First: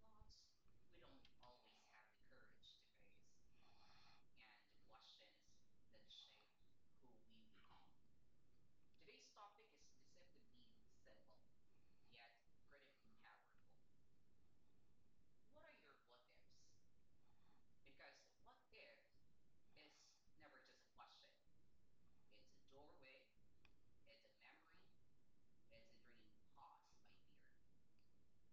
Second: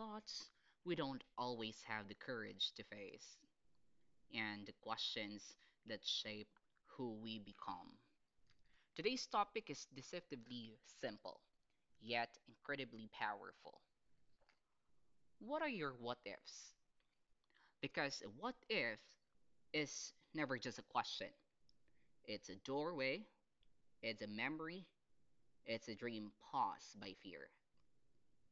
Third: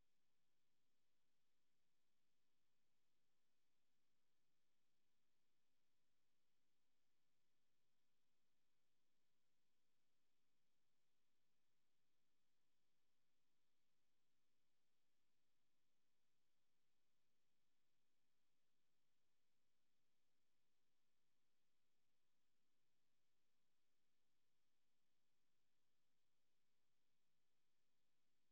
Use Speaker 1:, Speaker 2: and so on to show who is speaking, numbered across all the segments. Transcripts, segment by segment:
Speaker 1: thoughts we don't always have the courage to face and the questions that shape who we become. Today's topic is deceptively simple, yet incredibly powerful. What are your what ifs? Because a what if is never just a question, it's a doorway, it's a memory, it's a dream paused by fear.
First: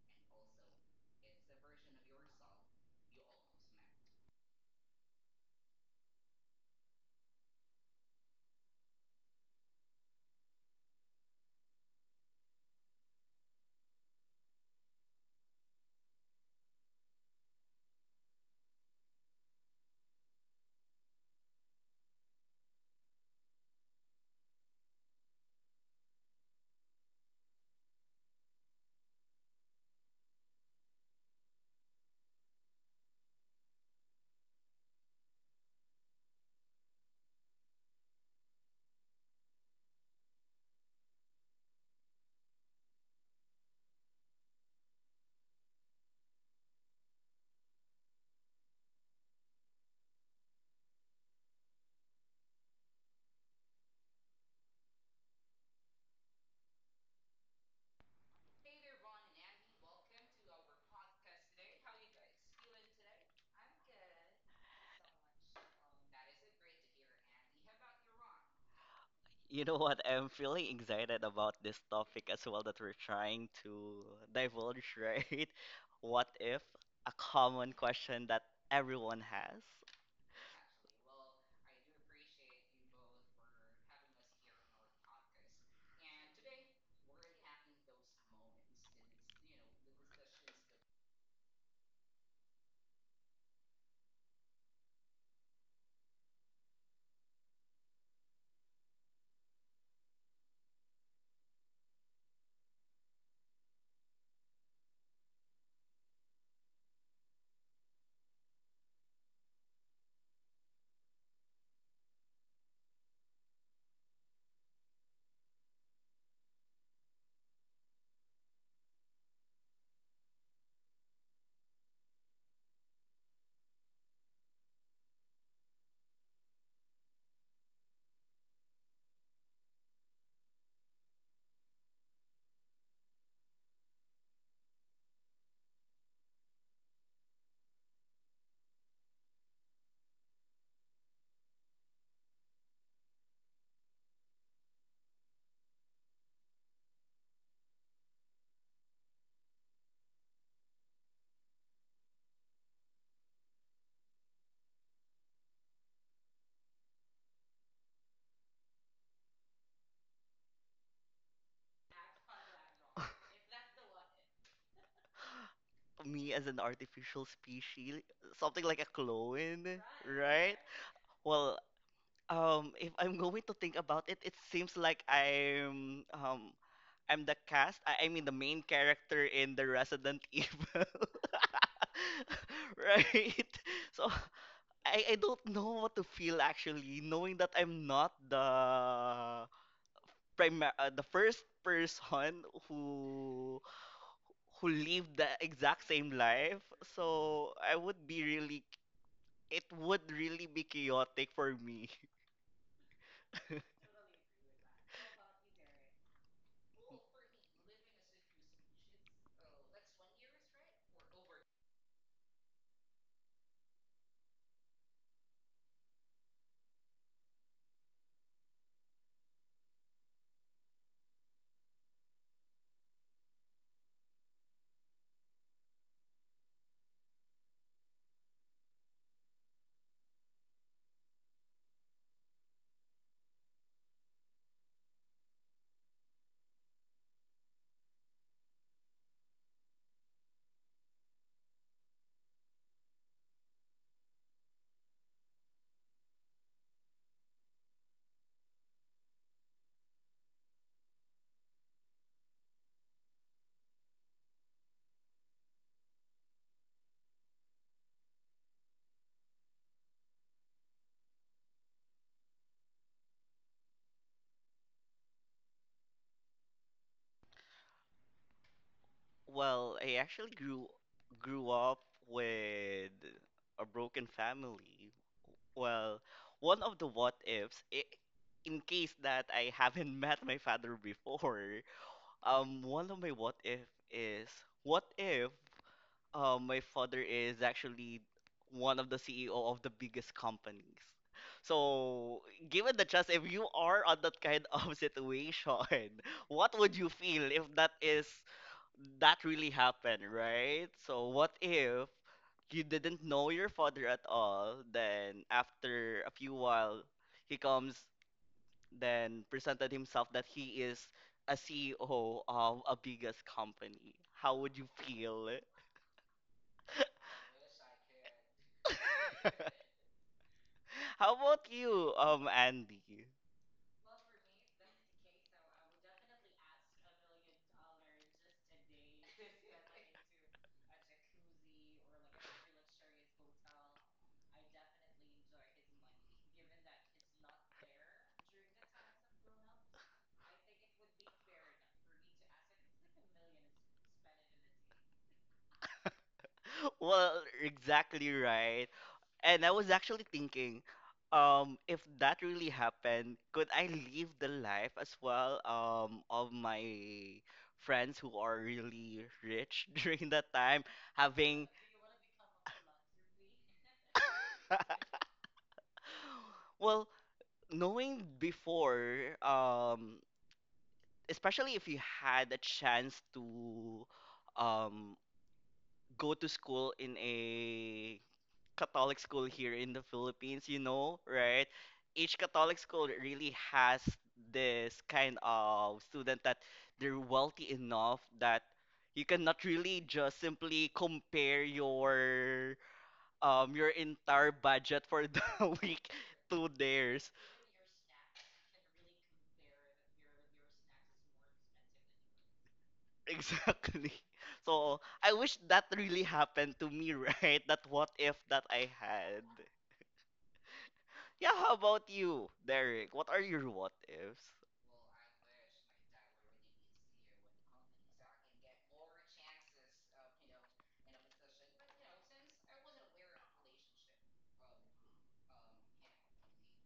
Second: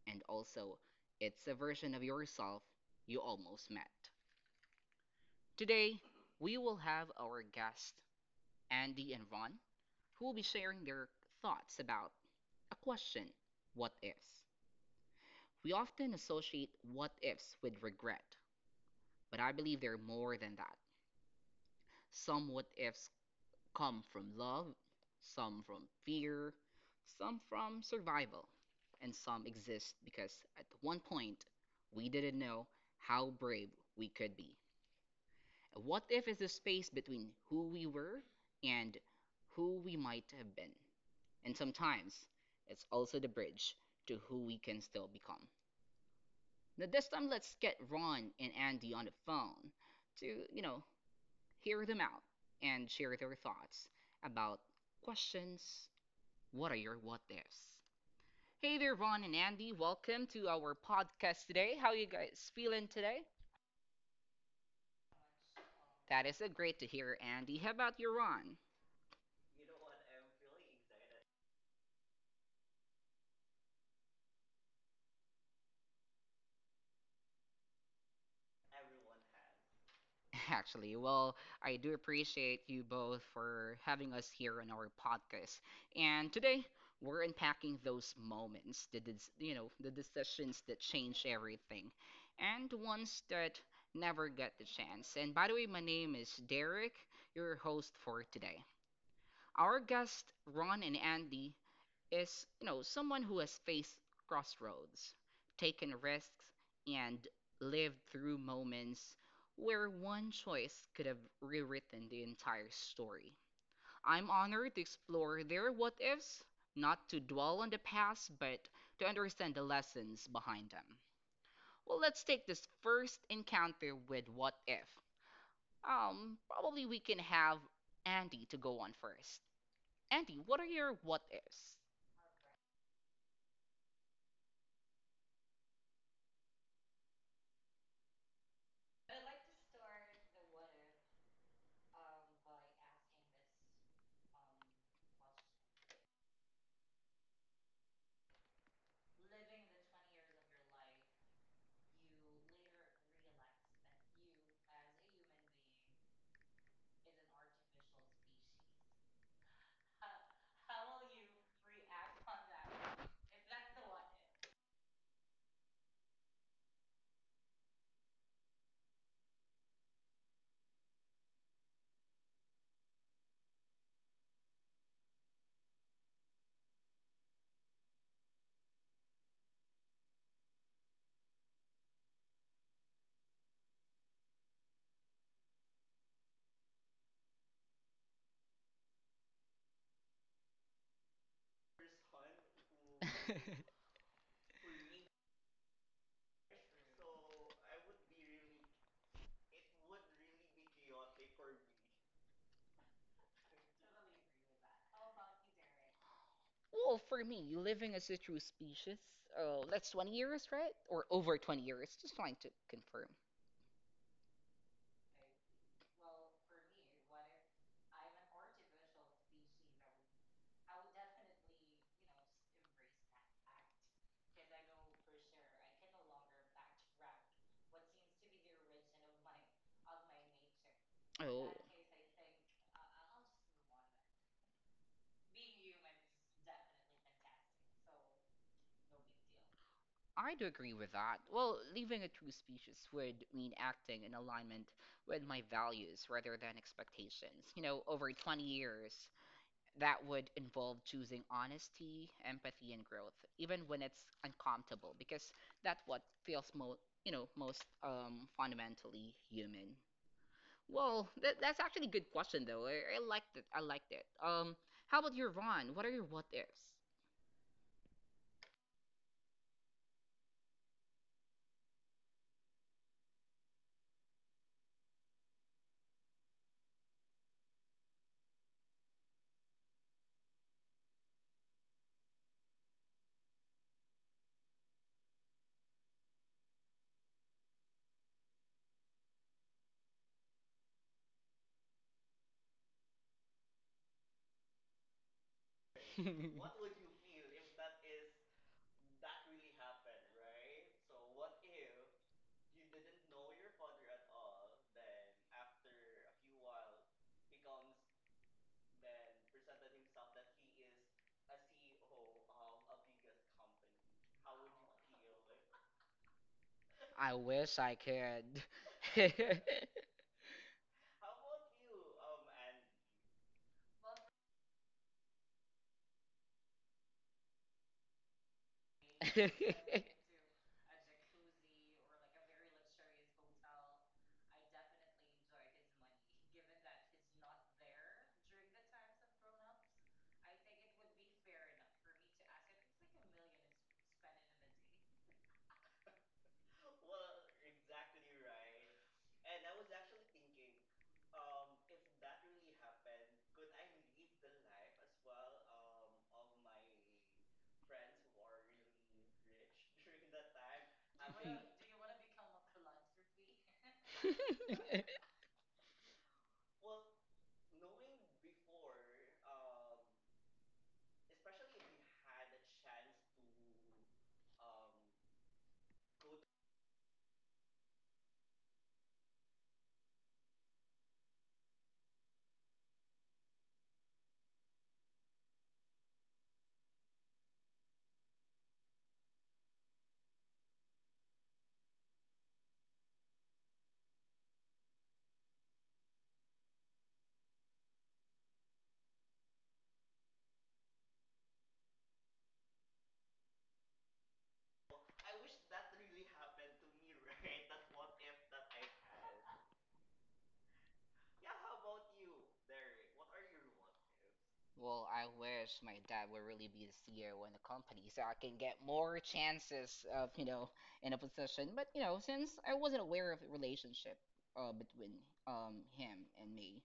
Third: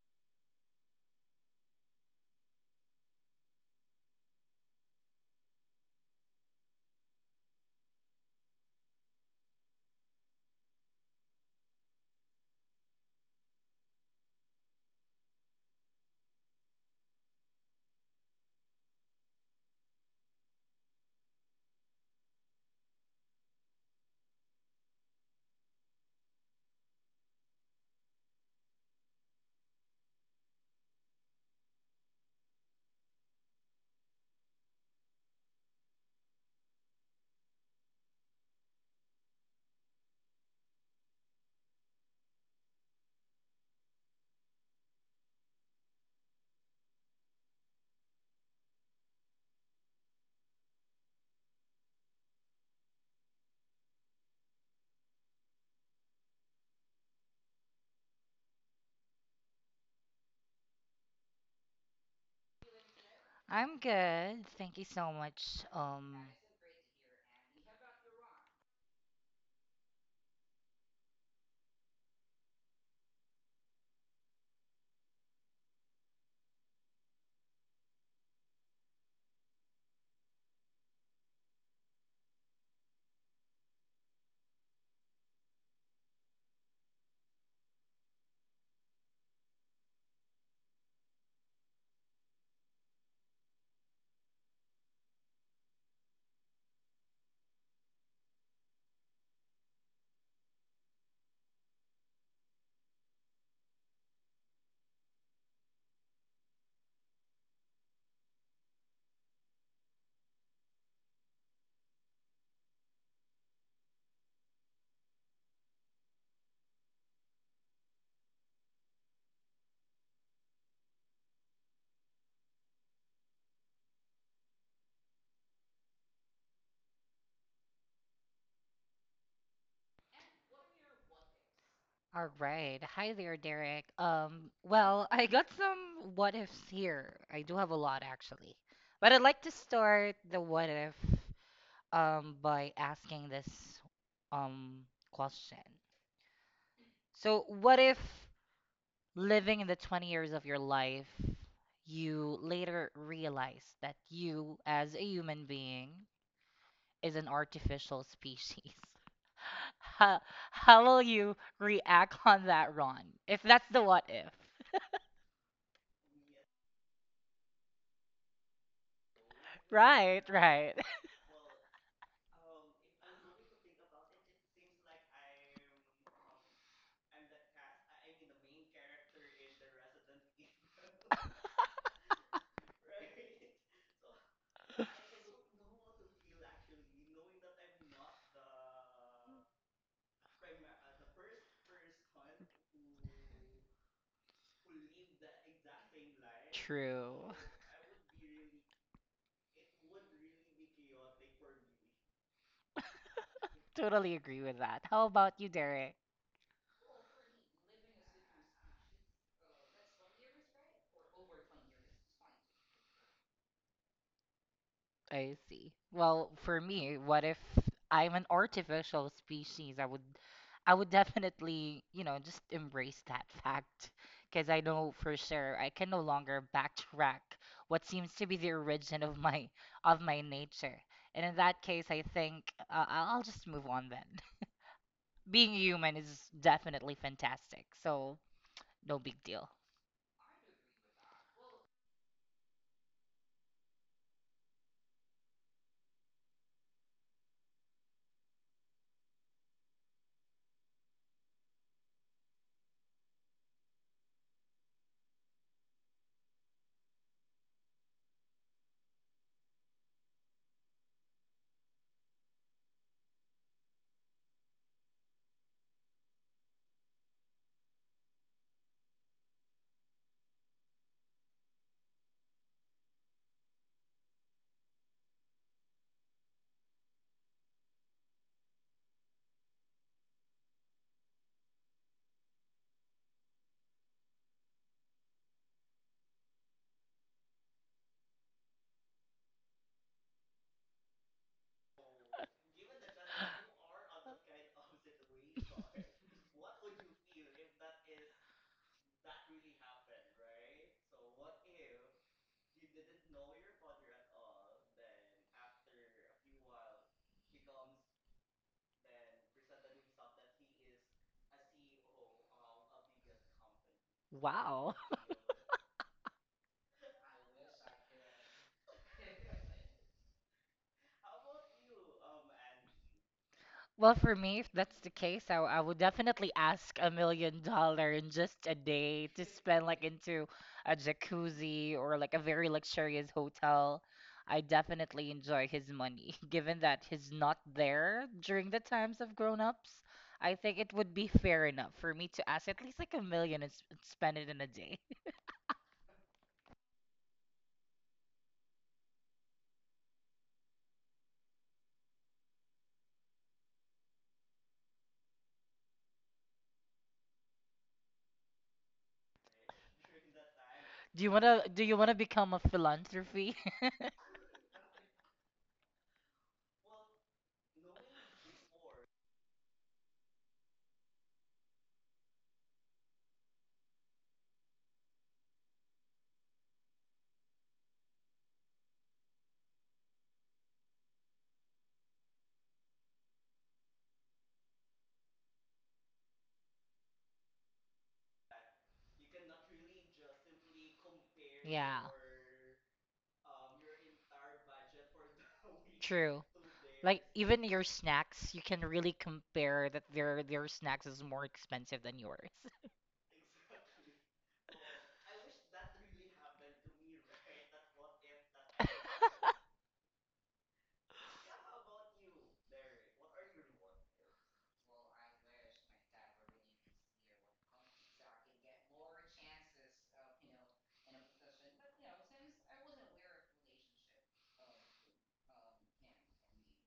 Speaker 1: And also it's a version of yourself you almost met. Today, we will have our guests, Andy and Ron, who will be sharing their thoughts about a question, what ifs. We often associate what ifs with regret, but I believe they're more than that. Some what ifs come from love, some from fear, some from survival, and some exist because at one point we didn't know how brave we could be. What if is the space between who we were and who we might have been? And sometimes it's also the bridge to who we can still become. Now this time let's get Ron and Andy on the phone to, you know, hear them out and share their thoughts about questions. What are your what ifs? Hey there, Ron and Andy. Welcome to our podcast today. How are you guys feeling today?
Speaker 2: I'm good. Thank you so much. Um,
Speaker 1: That is a great to hear, Andy. How about you, Ron?
Speaker 3: You know what? I'm feeling excited about this topic as well that we're trying to divulge, right? What if a common question that everyone has,
Speaker 1: Actually, well, I do appreciate you both for having us here on our podcast. And today, we're unpacking those moments, the decisions that change everything, and the ones that never get the chance. And by the way, my name is Derek, your host for today. Our guests, Ron and Andy, is, someone who has faced crossroads, taken risks, and lived through moments where one choice could have rewritten the entire story. I'm honored to explore their what ifs, not to dwell on the past, but to understand the lessons behind them. Well, let's take this first encounter with what if. Probably we can have Andy to go on first. Andy, what are your what ifs?
Speaker 2: all right. Hi there, Derek. Well, I got some what ifs here. I do have a lot actually. But I'd like to start the what if by asking this um question. So, what if living in the 20 years of your life, you later realize that you as a human being is an artificial species? How how will you react on that, Ron? If that's the what if.
Speaker 3: me as an artificial species, something like a clone,
Speaker 2: Right,
Speaker 3: right?
Speaker 2: right.
Speaker 3: Well, if I'm going to think about it, it seems like I'm the cast, I mean the main character in the Resident Evil, right? So, I don't know what to feel actually, knowing that I'm not the the first person who lived the exact same life.
Speaker 2: True.
Speaker 3: So I would be really it would really be chaotic for me.
Speaker 2: Totally agree with that. How about you, Derek?
Speaker 1: Well, for me, living as a true species, oh, that's 20 years, right? Or over 20 years. Just trying to confirm.
Speaker 2: I see. Well, for me, what if I'm an artificial species? I would definitely, you know, just embrace that fact because I know for sure I can no longer backtrack what seems to be the origin of my nature. And in
Speaker 1: Oh.
Speaker 2: that case, I think I'll just move on then. Being human is definitely fantastic, so no big deal.
Speaker 1: I do agree with that. Well, leaving a true species would mean acting in alignment with my values rather than expectations. Over 20 years, that would involve choosing honesty, empathy, and growth, even when it's uncomfortable, because that's what feels most fundamentally human. Well, that's actually a good question though. I liked it. I liked it. How about your Ron? What are your what ifs?
Speaker 3: Well, I actually grew up with a broken family. Well, one of the what ifs, I in case that I haven't met my father before, one of my what if is, what if my father is actually one of the CEO of the biggest companies. So, given the chance, if you are on that kind of situation, what would you feel if that is that really happened, right? So, what if you didn't know your father at all, then after a few while he comes then presented himself that he is a CEO of a biggest company. How would you
Speaker 2: Wow.
Speaker 3: feel?
Speaker 1: I wish I could.
Speaker 3: How about you, Andy?
Speaker 2: Well, for me, if that's the case, I would definitely ask $1 million in just a day to spend like into a jacuzzi or like a very luxurious hotel. I definitely enjoy his money, given that he's not there during the times of grown-ups. I think it would be fair enough for me to ask at least like a million and spend it in a day.
Speaker 3: Well, exactly right. And I was actually thinking, if that really happened, could I live the life as well, of my friends who are really rich during that time,
Speaker 2: Do you wanna
Speaker 3: having
Speaker 2: do you wanna become a philanthropy?
Speaker 3: well, knowing before, especially if you had a chance to um, go to school in a Catholic school here in the Philippines, you know, right? Each Catholic school really has this kind of student that they're wealthy enough that you cannot really just simply compare
Speaker 2: Yeah.
Speaker 3: your entire budget for the week
Speaker 2: True.
Speaker 3: to
Speaker 2: Like
Speaker 3: theirs.
Speaker 2: even your snacks, you can really compare that their snacks is more expensive than yours.
Speaker 3: Exactly. So I wish that really happened to me, right? That what if that I had. Yeah, how about you, Derek? What are your what ifs?
Speaker 1: Well, I wish my dad would really be the CEO in the company so I can get more chances of, in a position. But, since I wasn't aware of the relationship between him and me,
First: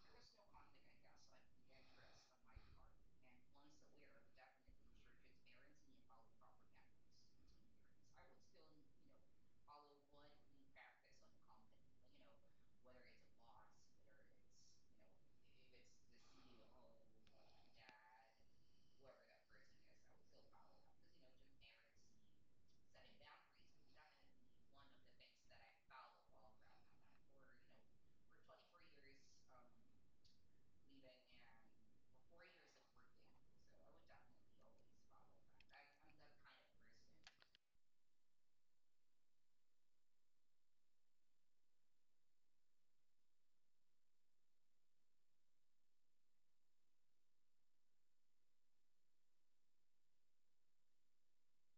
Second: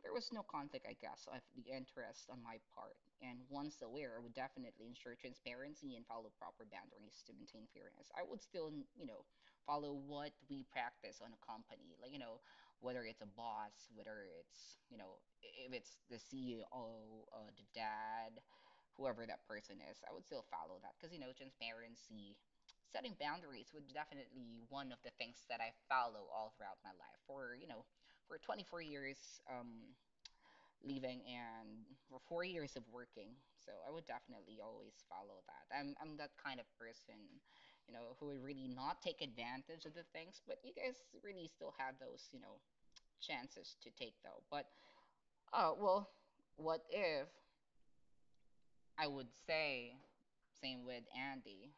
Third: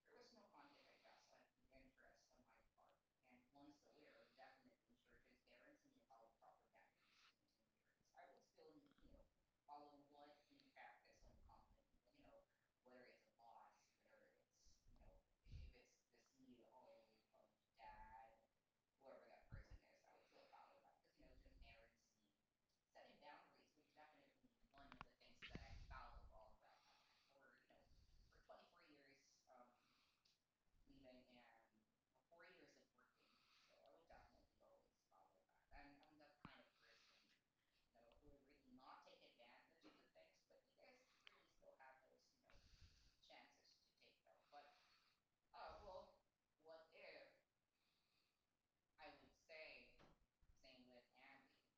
Speaker 1: there was no conflict, I guess, of the interest on my part. And once aware, I would definitely ensure transparency and follow proper boundaries to maintain fairness. I would still, follow what we practice on a company. Like, whether it's a boss, whether it's, if it's the CEO, the dad, whoever that person is, I would still follow that because, transparency, setting boundaries would definitely one of the things that I follow all throughout my life. For 24 years, leaving and for 4 years of working. So I would definitely always follow that. I'm that kind of person, who would really not take advantage of the things, but you guys really still have those, chances to take though. But well, what if I would say same with Andy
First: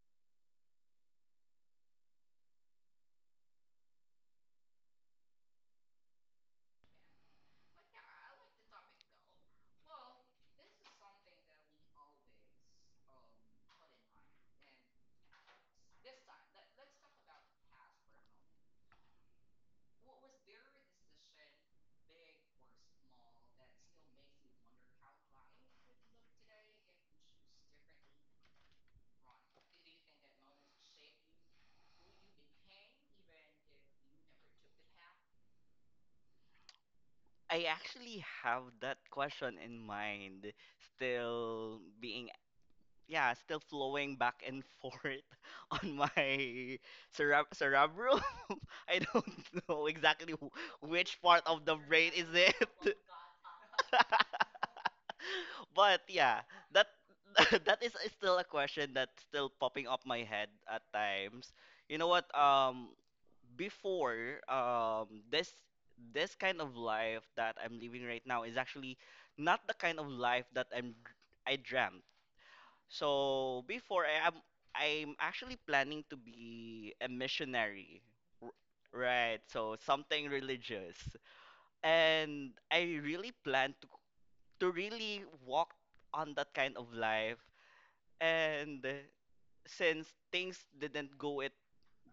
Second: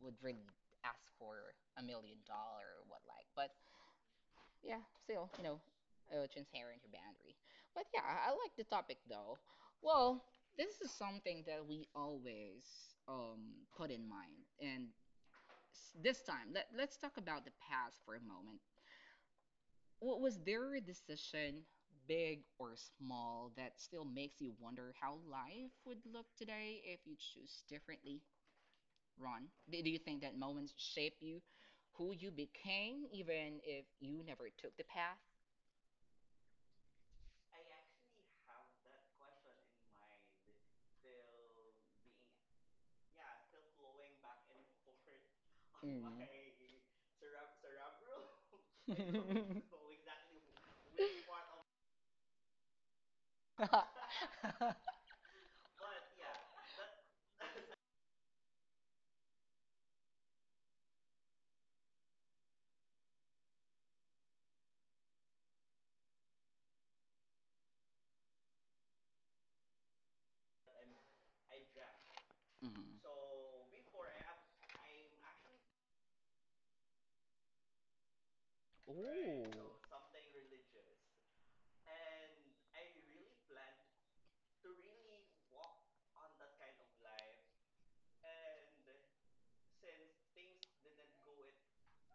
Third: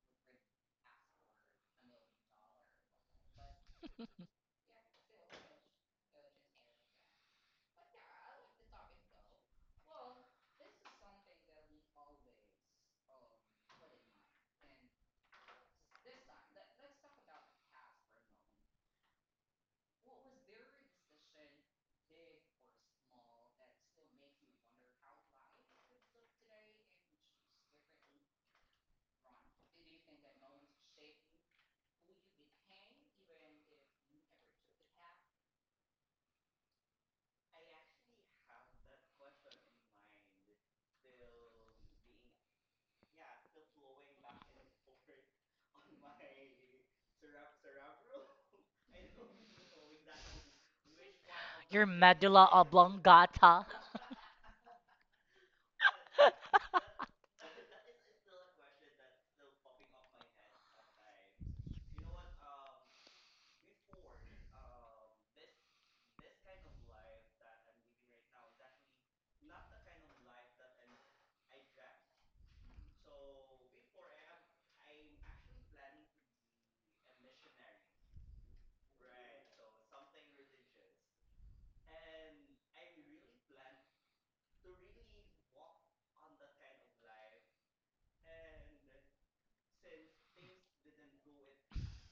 Speaker 1: would really ask for $1 million or what like. But yeah, still transparent your boundary. But yeah, I like the topic though. Well, this is something that we always put in mind and. This time, let's talk about the past for a moment. What was their decision, big or small, that still makes you wonder how life would look today if you choose differently, Ron? Do you think that moments shape you, who you became, even if you never took the path?
Speaker 3: I actually have that question in mind, still being, yeah, still flowing back and forth on
Speaker 1: Mm.
Speaker 3: my cerebrum. I
Speaker 1: Mhm.
Speaker 3: don't know
Speaker 1: Ooh,
Speaker 3: exactly which part of the
Speaker 2: Your
Speaker 3: brain is
Speaker 2: medulla
Speaker 3: it.
Speaker 2: oblongata.
Speaker 1: I have.
Speaker 3: But yeah, that that is still a question that's still popping up my head at times. You know what? Before this kind of life that I'm living right now is actually not the kind of life that I dreamt. So
Speaker 1: I'm
Speaker 3: before
Speaker 1: actually
Speaker 3: I'm actually planning to be a missionary. R-
Speaker 1: I.
Speaker 3: Right,
Speaker 1: Oh,
Speaker 3: so
Speaker 1: know something
Speaker 3: something religious.
Speaker 1: religious.
Speaker 3: And I really plan to really walk on that kind of life, and since things didn't go it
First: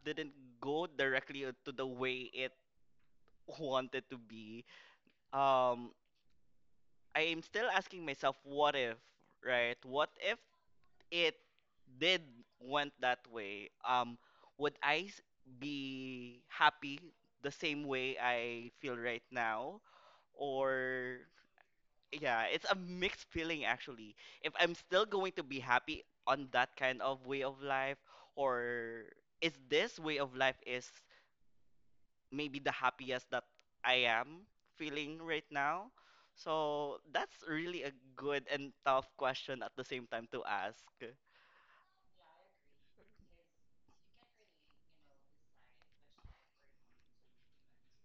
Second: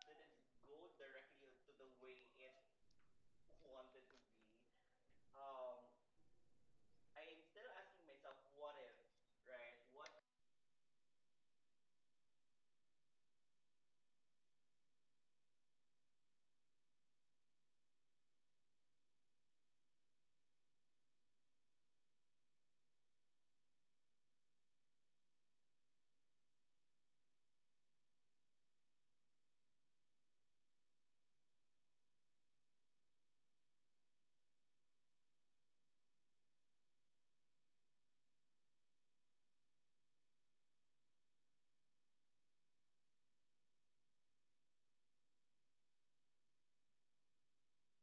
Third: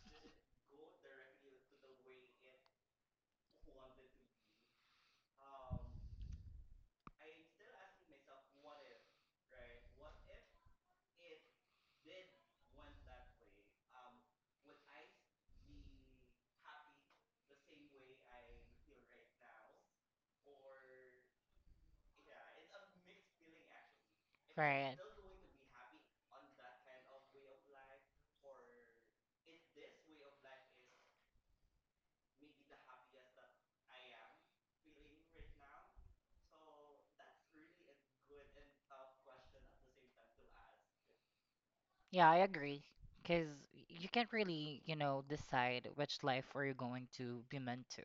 Speaker 3: didn't go directly to the way it wanted to be, um I am still asking myself what if, right? What if it did went that way, would I be happy the same way I feel right now? Or yeah, it's a mixed feeling actually. If I'm
Speaker 2: Right.
Speaker 3: still going to be happy on that kind of way of life, or is this way of life is maybe the happiest that I am feeling right now? So that's really a good and tough question at the same time to ask.
Speaker 2: Yeah, I agree. Because you can't really, you know, decide which life are you going to be meant to.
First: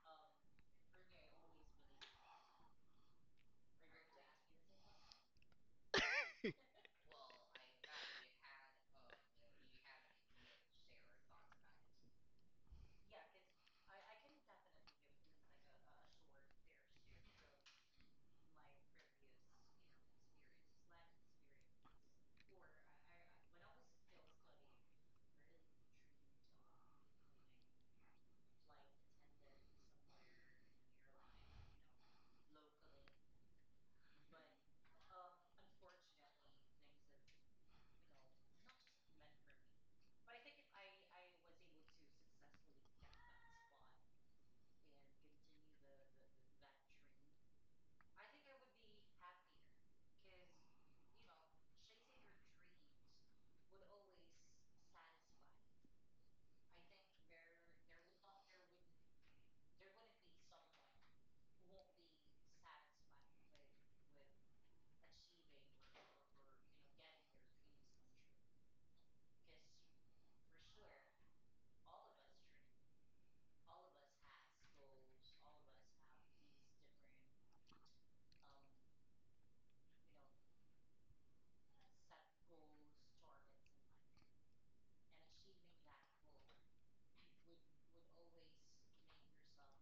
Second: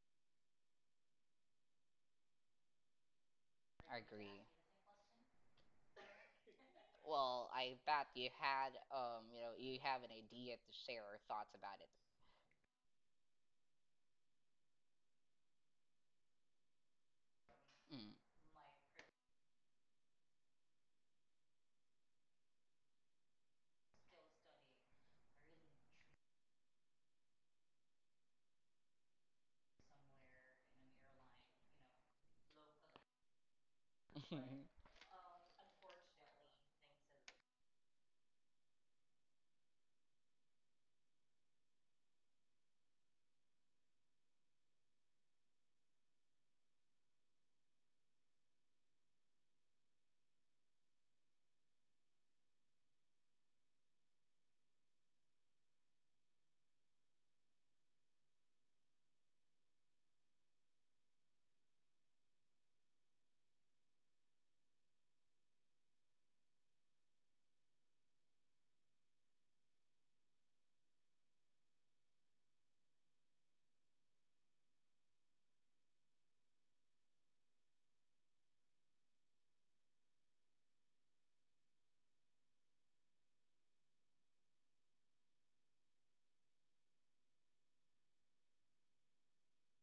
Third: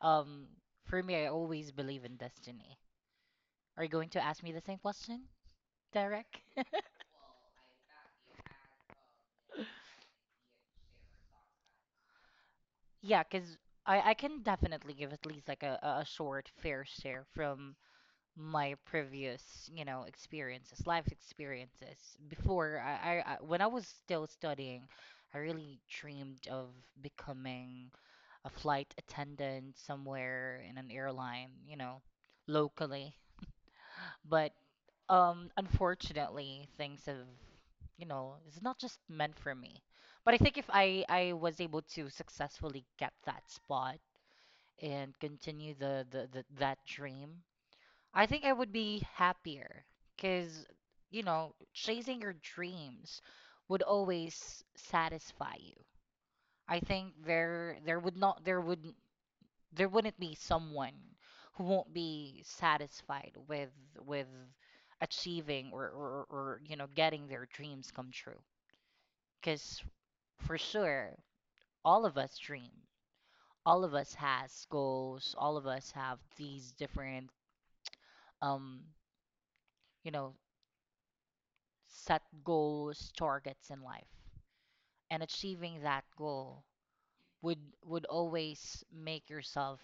Speaker 2: Um, for me, I always believe in destiny. Are you
Speaker 1: I
Speaker 2: going to ask
Speaker 1: agree.
Speaker 2: me the same question, Derek?
Speaker 1: Well, I bet you had, you have an idea to share your thoughts about it.
Speaker 2: Yeah, because I can definitely give at least like a short fair share from my previous, you know, experiences, life experiences. Before I when I was still studying, I really dreamed of becoming a flight attendant somewhere in an airline, you know, locally.
Speaker 1: Mm.
Speaker 2: But unfortunately, things have, you know, it's not just meant for me. But I think if I was able to successfully get that spot and continue the that dream. I think I would be happier because, you know, chasing your dreams would always satisfy you. I think there would there wouldn't be someone who won't be satisfied with with achieving or you know getting their dreams come true. Because for sure, all of us dream. All of us has goals. All of us have these different um you know set goals, targets in life, and achieving that goal would would always make yourself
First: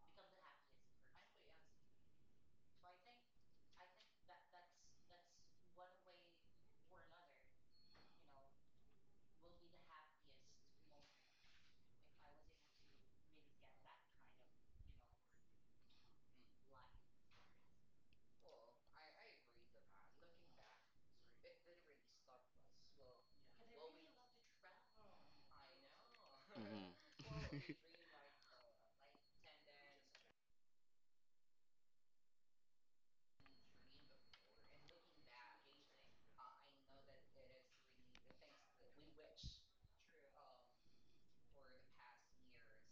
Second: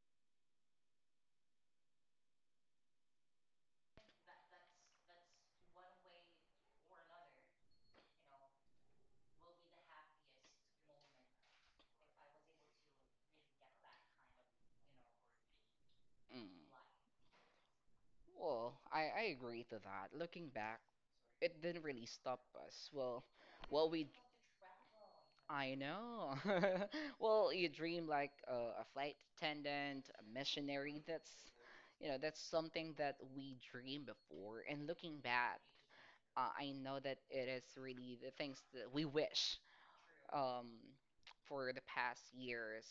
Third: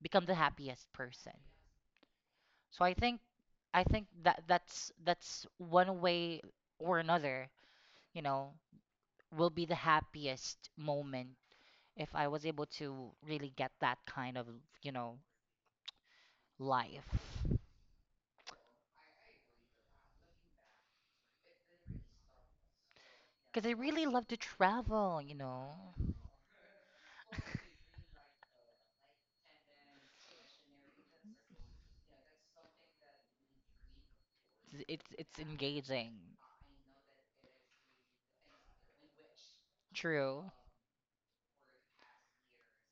Speaker 2: become the happiest person. So I think that that's one way or another, you know, will be the happiest moment if I was able to really get that kind of, you know,
Speaker 1: Mm.
Speaker 2: life.
Speaker 1: Well, I agree to that. Looking back, it didn't really stop us. Well,
Speaker 2: Because I
Speaker 1: what we
Speaker 2: really love to travel, you
Speaker 1: I
Speaker 2: know.
Speaker 1: know.
Speaker 3: Mhm.
Speaker 1: Well, you dream like a flight attendant, a missionary. That's something that we dream before. And
Speaker 2: It's
Speaker 1: looking
Speaker 2: it's
Speaker 1: back,
Speaker 2: engaging.
Speaker 1: I know that it is really the things that we wish
Speaker 2: True.
Speaker 1: um, for the past years.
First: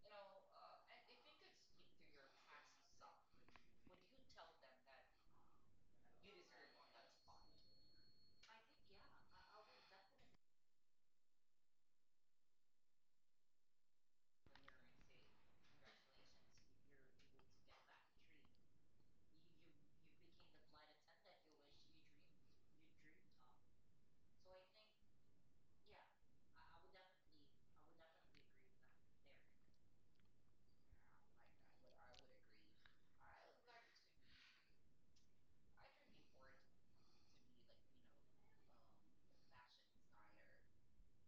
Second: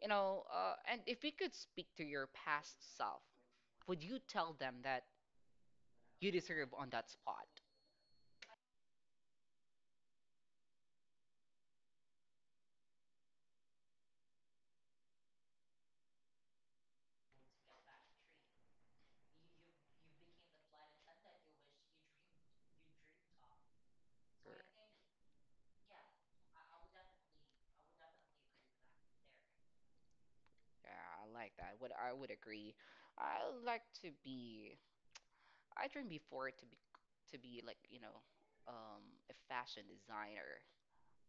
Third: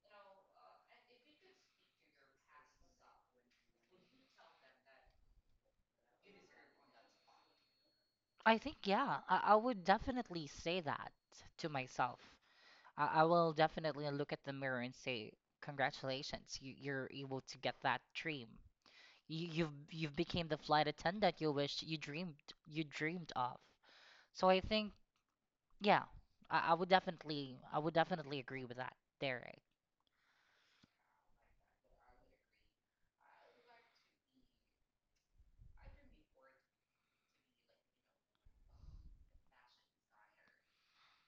Speaker 1: And if you could speak to your past self, would you tell them that you deserve on that spot?
Speaker 2: I think, yeah, I would definitely say that to myself. I will definitely look at the mirror and say, "Congratulations, you're able to get that dream. You've became the flight attendant you wished you dreamed of." So I
Speaker 1: Or-
Speaker 2: think, yeah, I would definitely I would definitely agree with that, Derek.
Speaker 1: Yeah, I like that. Would I would agree. I like to be. I dream before to be like a fashion designer,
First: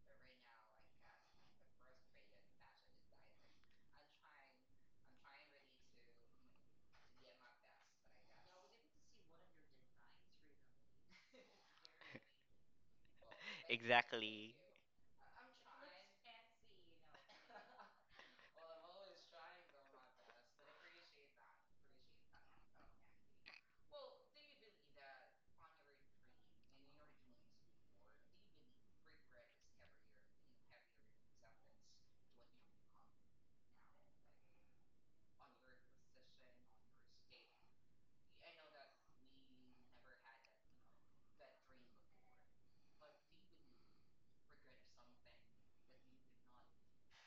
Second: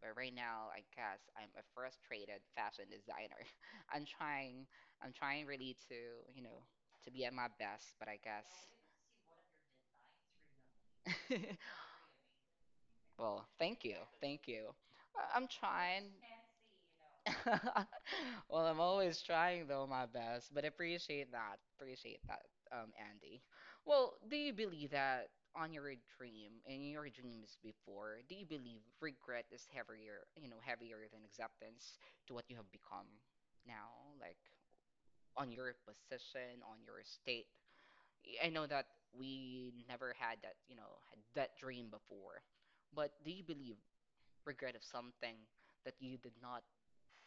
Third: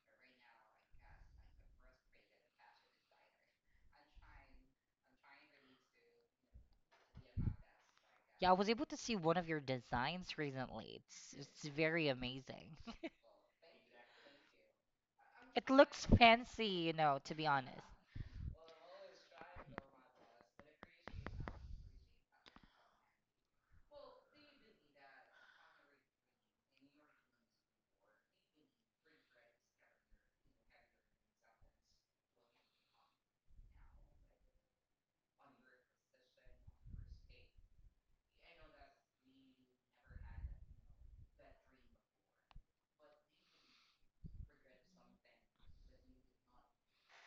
Speaker 1: but right now I guess I'm a frustrated fashion designer. I'm trying. I'm trying really to you know to be at my best, but I guess.
Speaker 2: Yeah, I was able to see one of your designs recently. It's very amazing.
Speaker 1: Well, thank you. Thank
Speaker 3: Exactly.
Speaker 1: you. I'm
Speaker 2: It looks
Speaker 1: trying.
Speaker 2: fancy, you know, to be honest.
Speaker 1: Well, I'm always trying though my best, but appreciate that. Appreciate that, Andy. Well, do you believe that on your dream and your dreams before, do you believe regret is heavier than acceptance to what you have become now, like on your position, on your state? I know that we never had that dream before, but do you believe regret of something that you did not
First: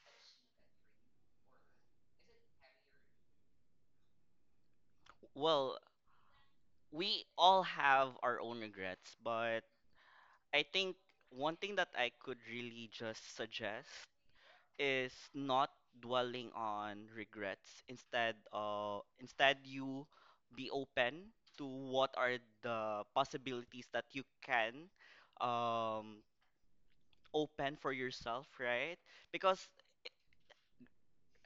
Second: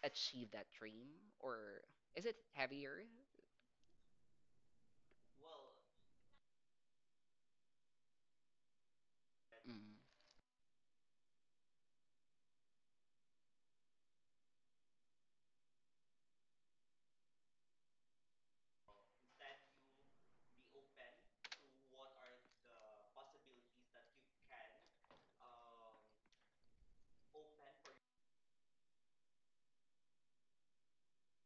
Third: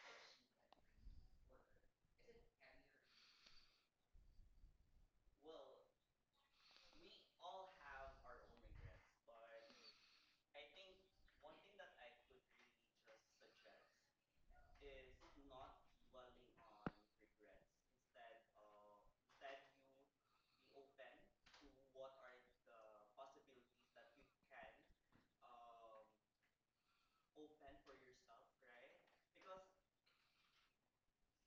Speaker 1: achieve that dream? Or is it heavier?
Speaker 3: Well, we all have our own regrets, but
Speaker 1: Mm,
Speaker 3: I think one thing that I could really just suggest is not dwelling on regrets. Instead, instead you be open to what are the possibilities that you can, um, open for yourself, right? Because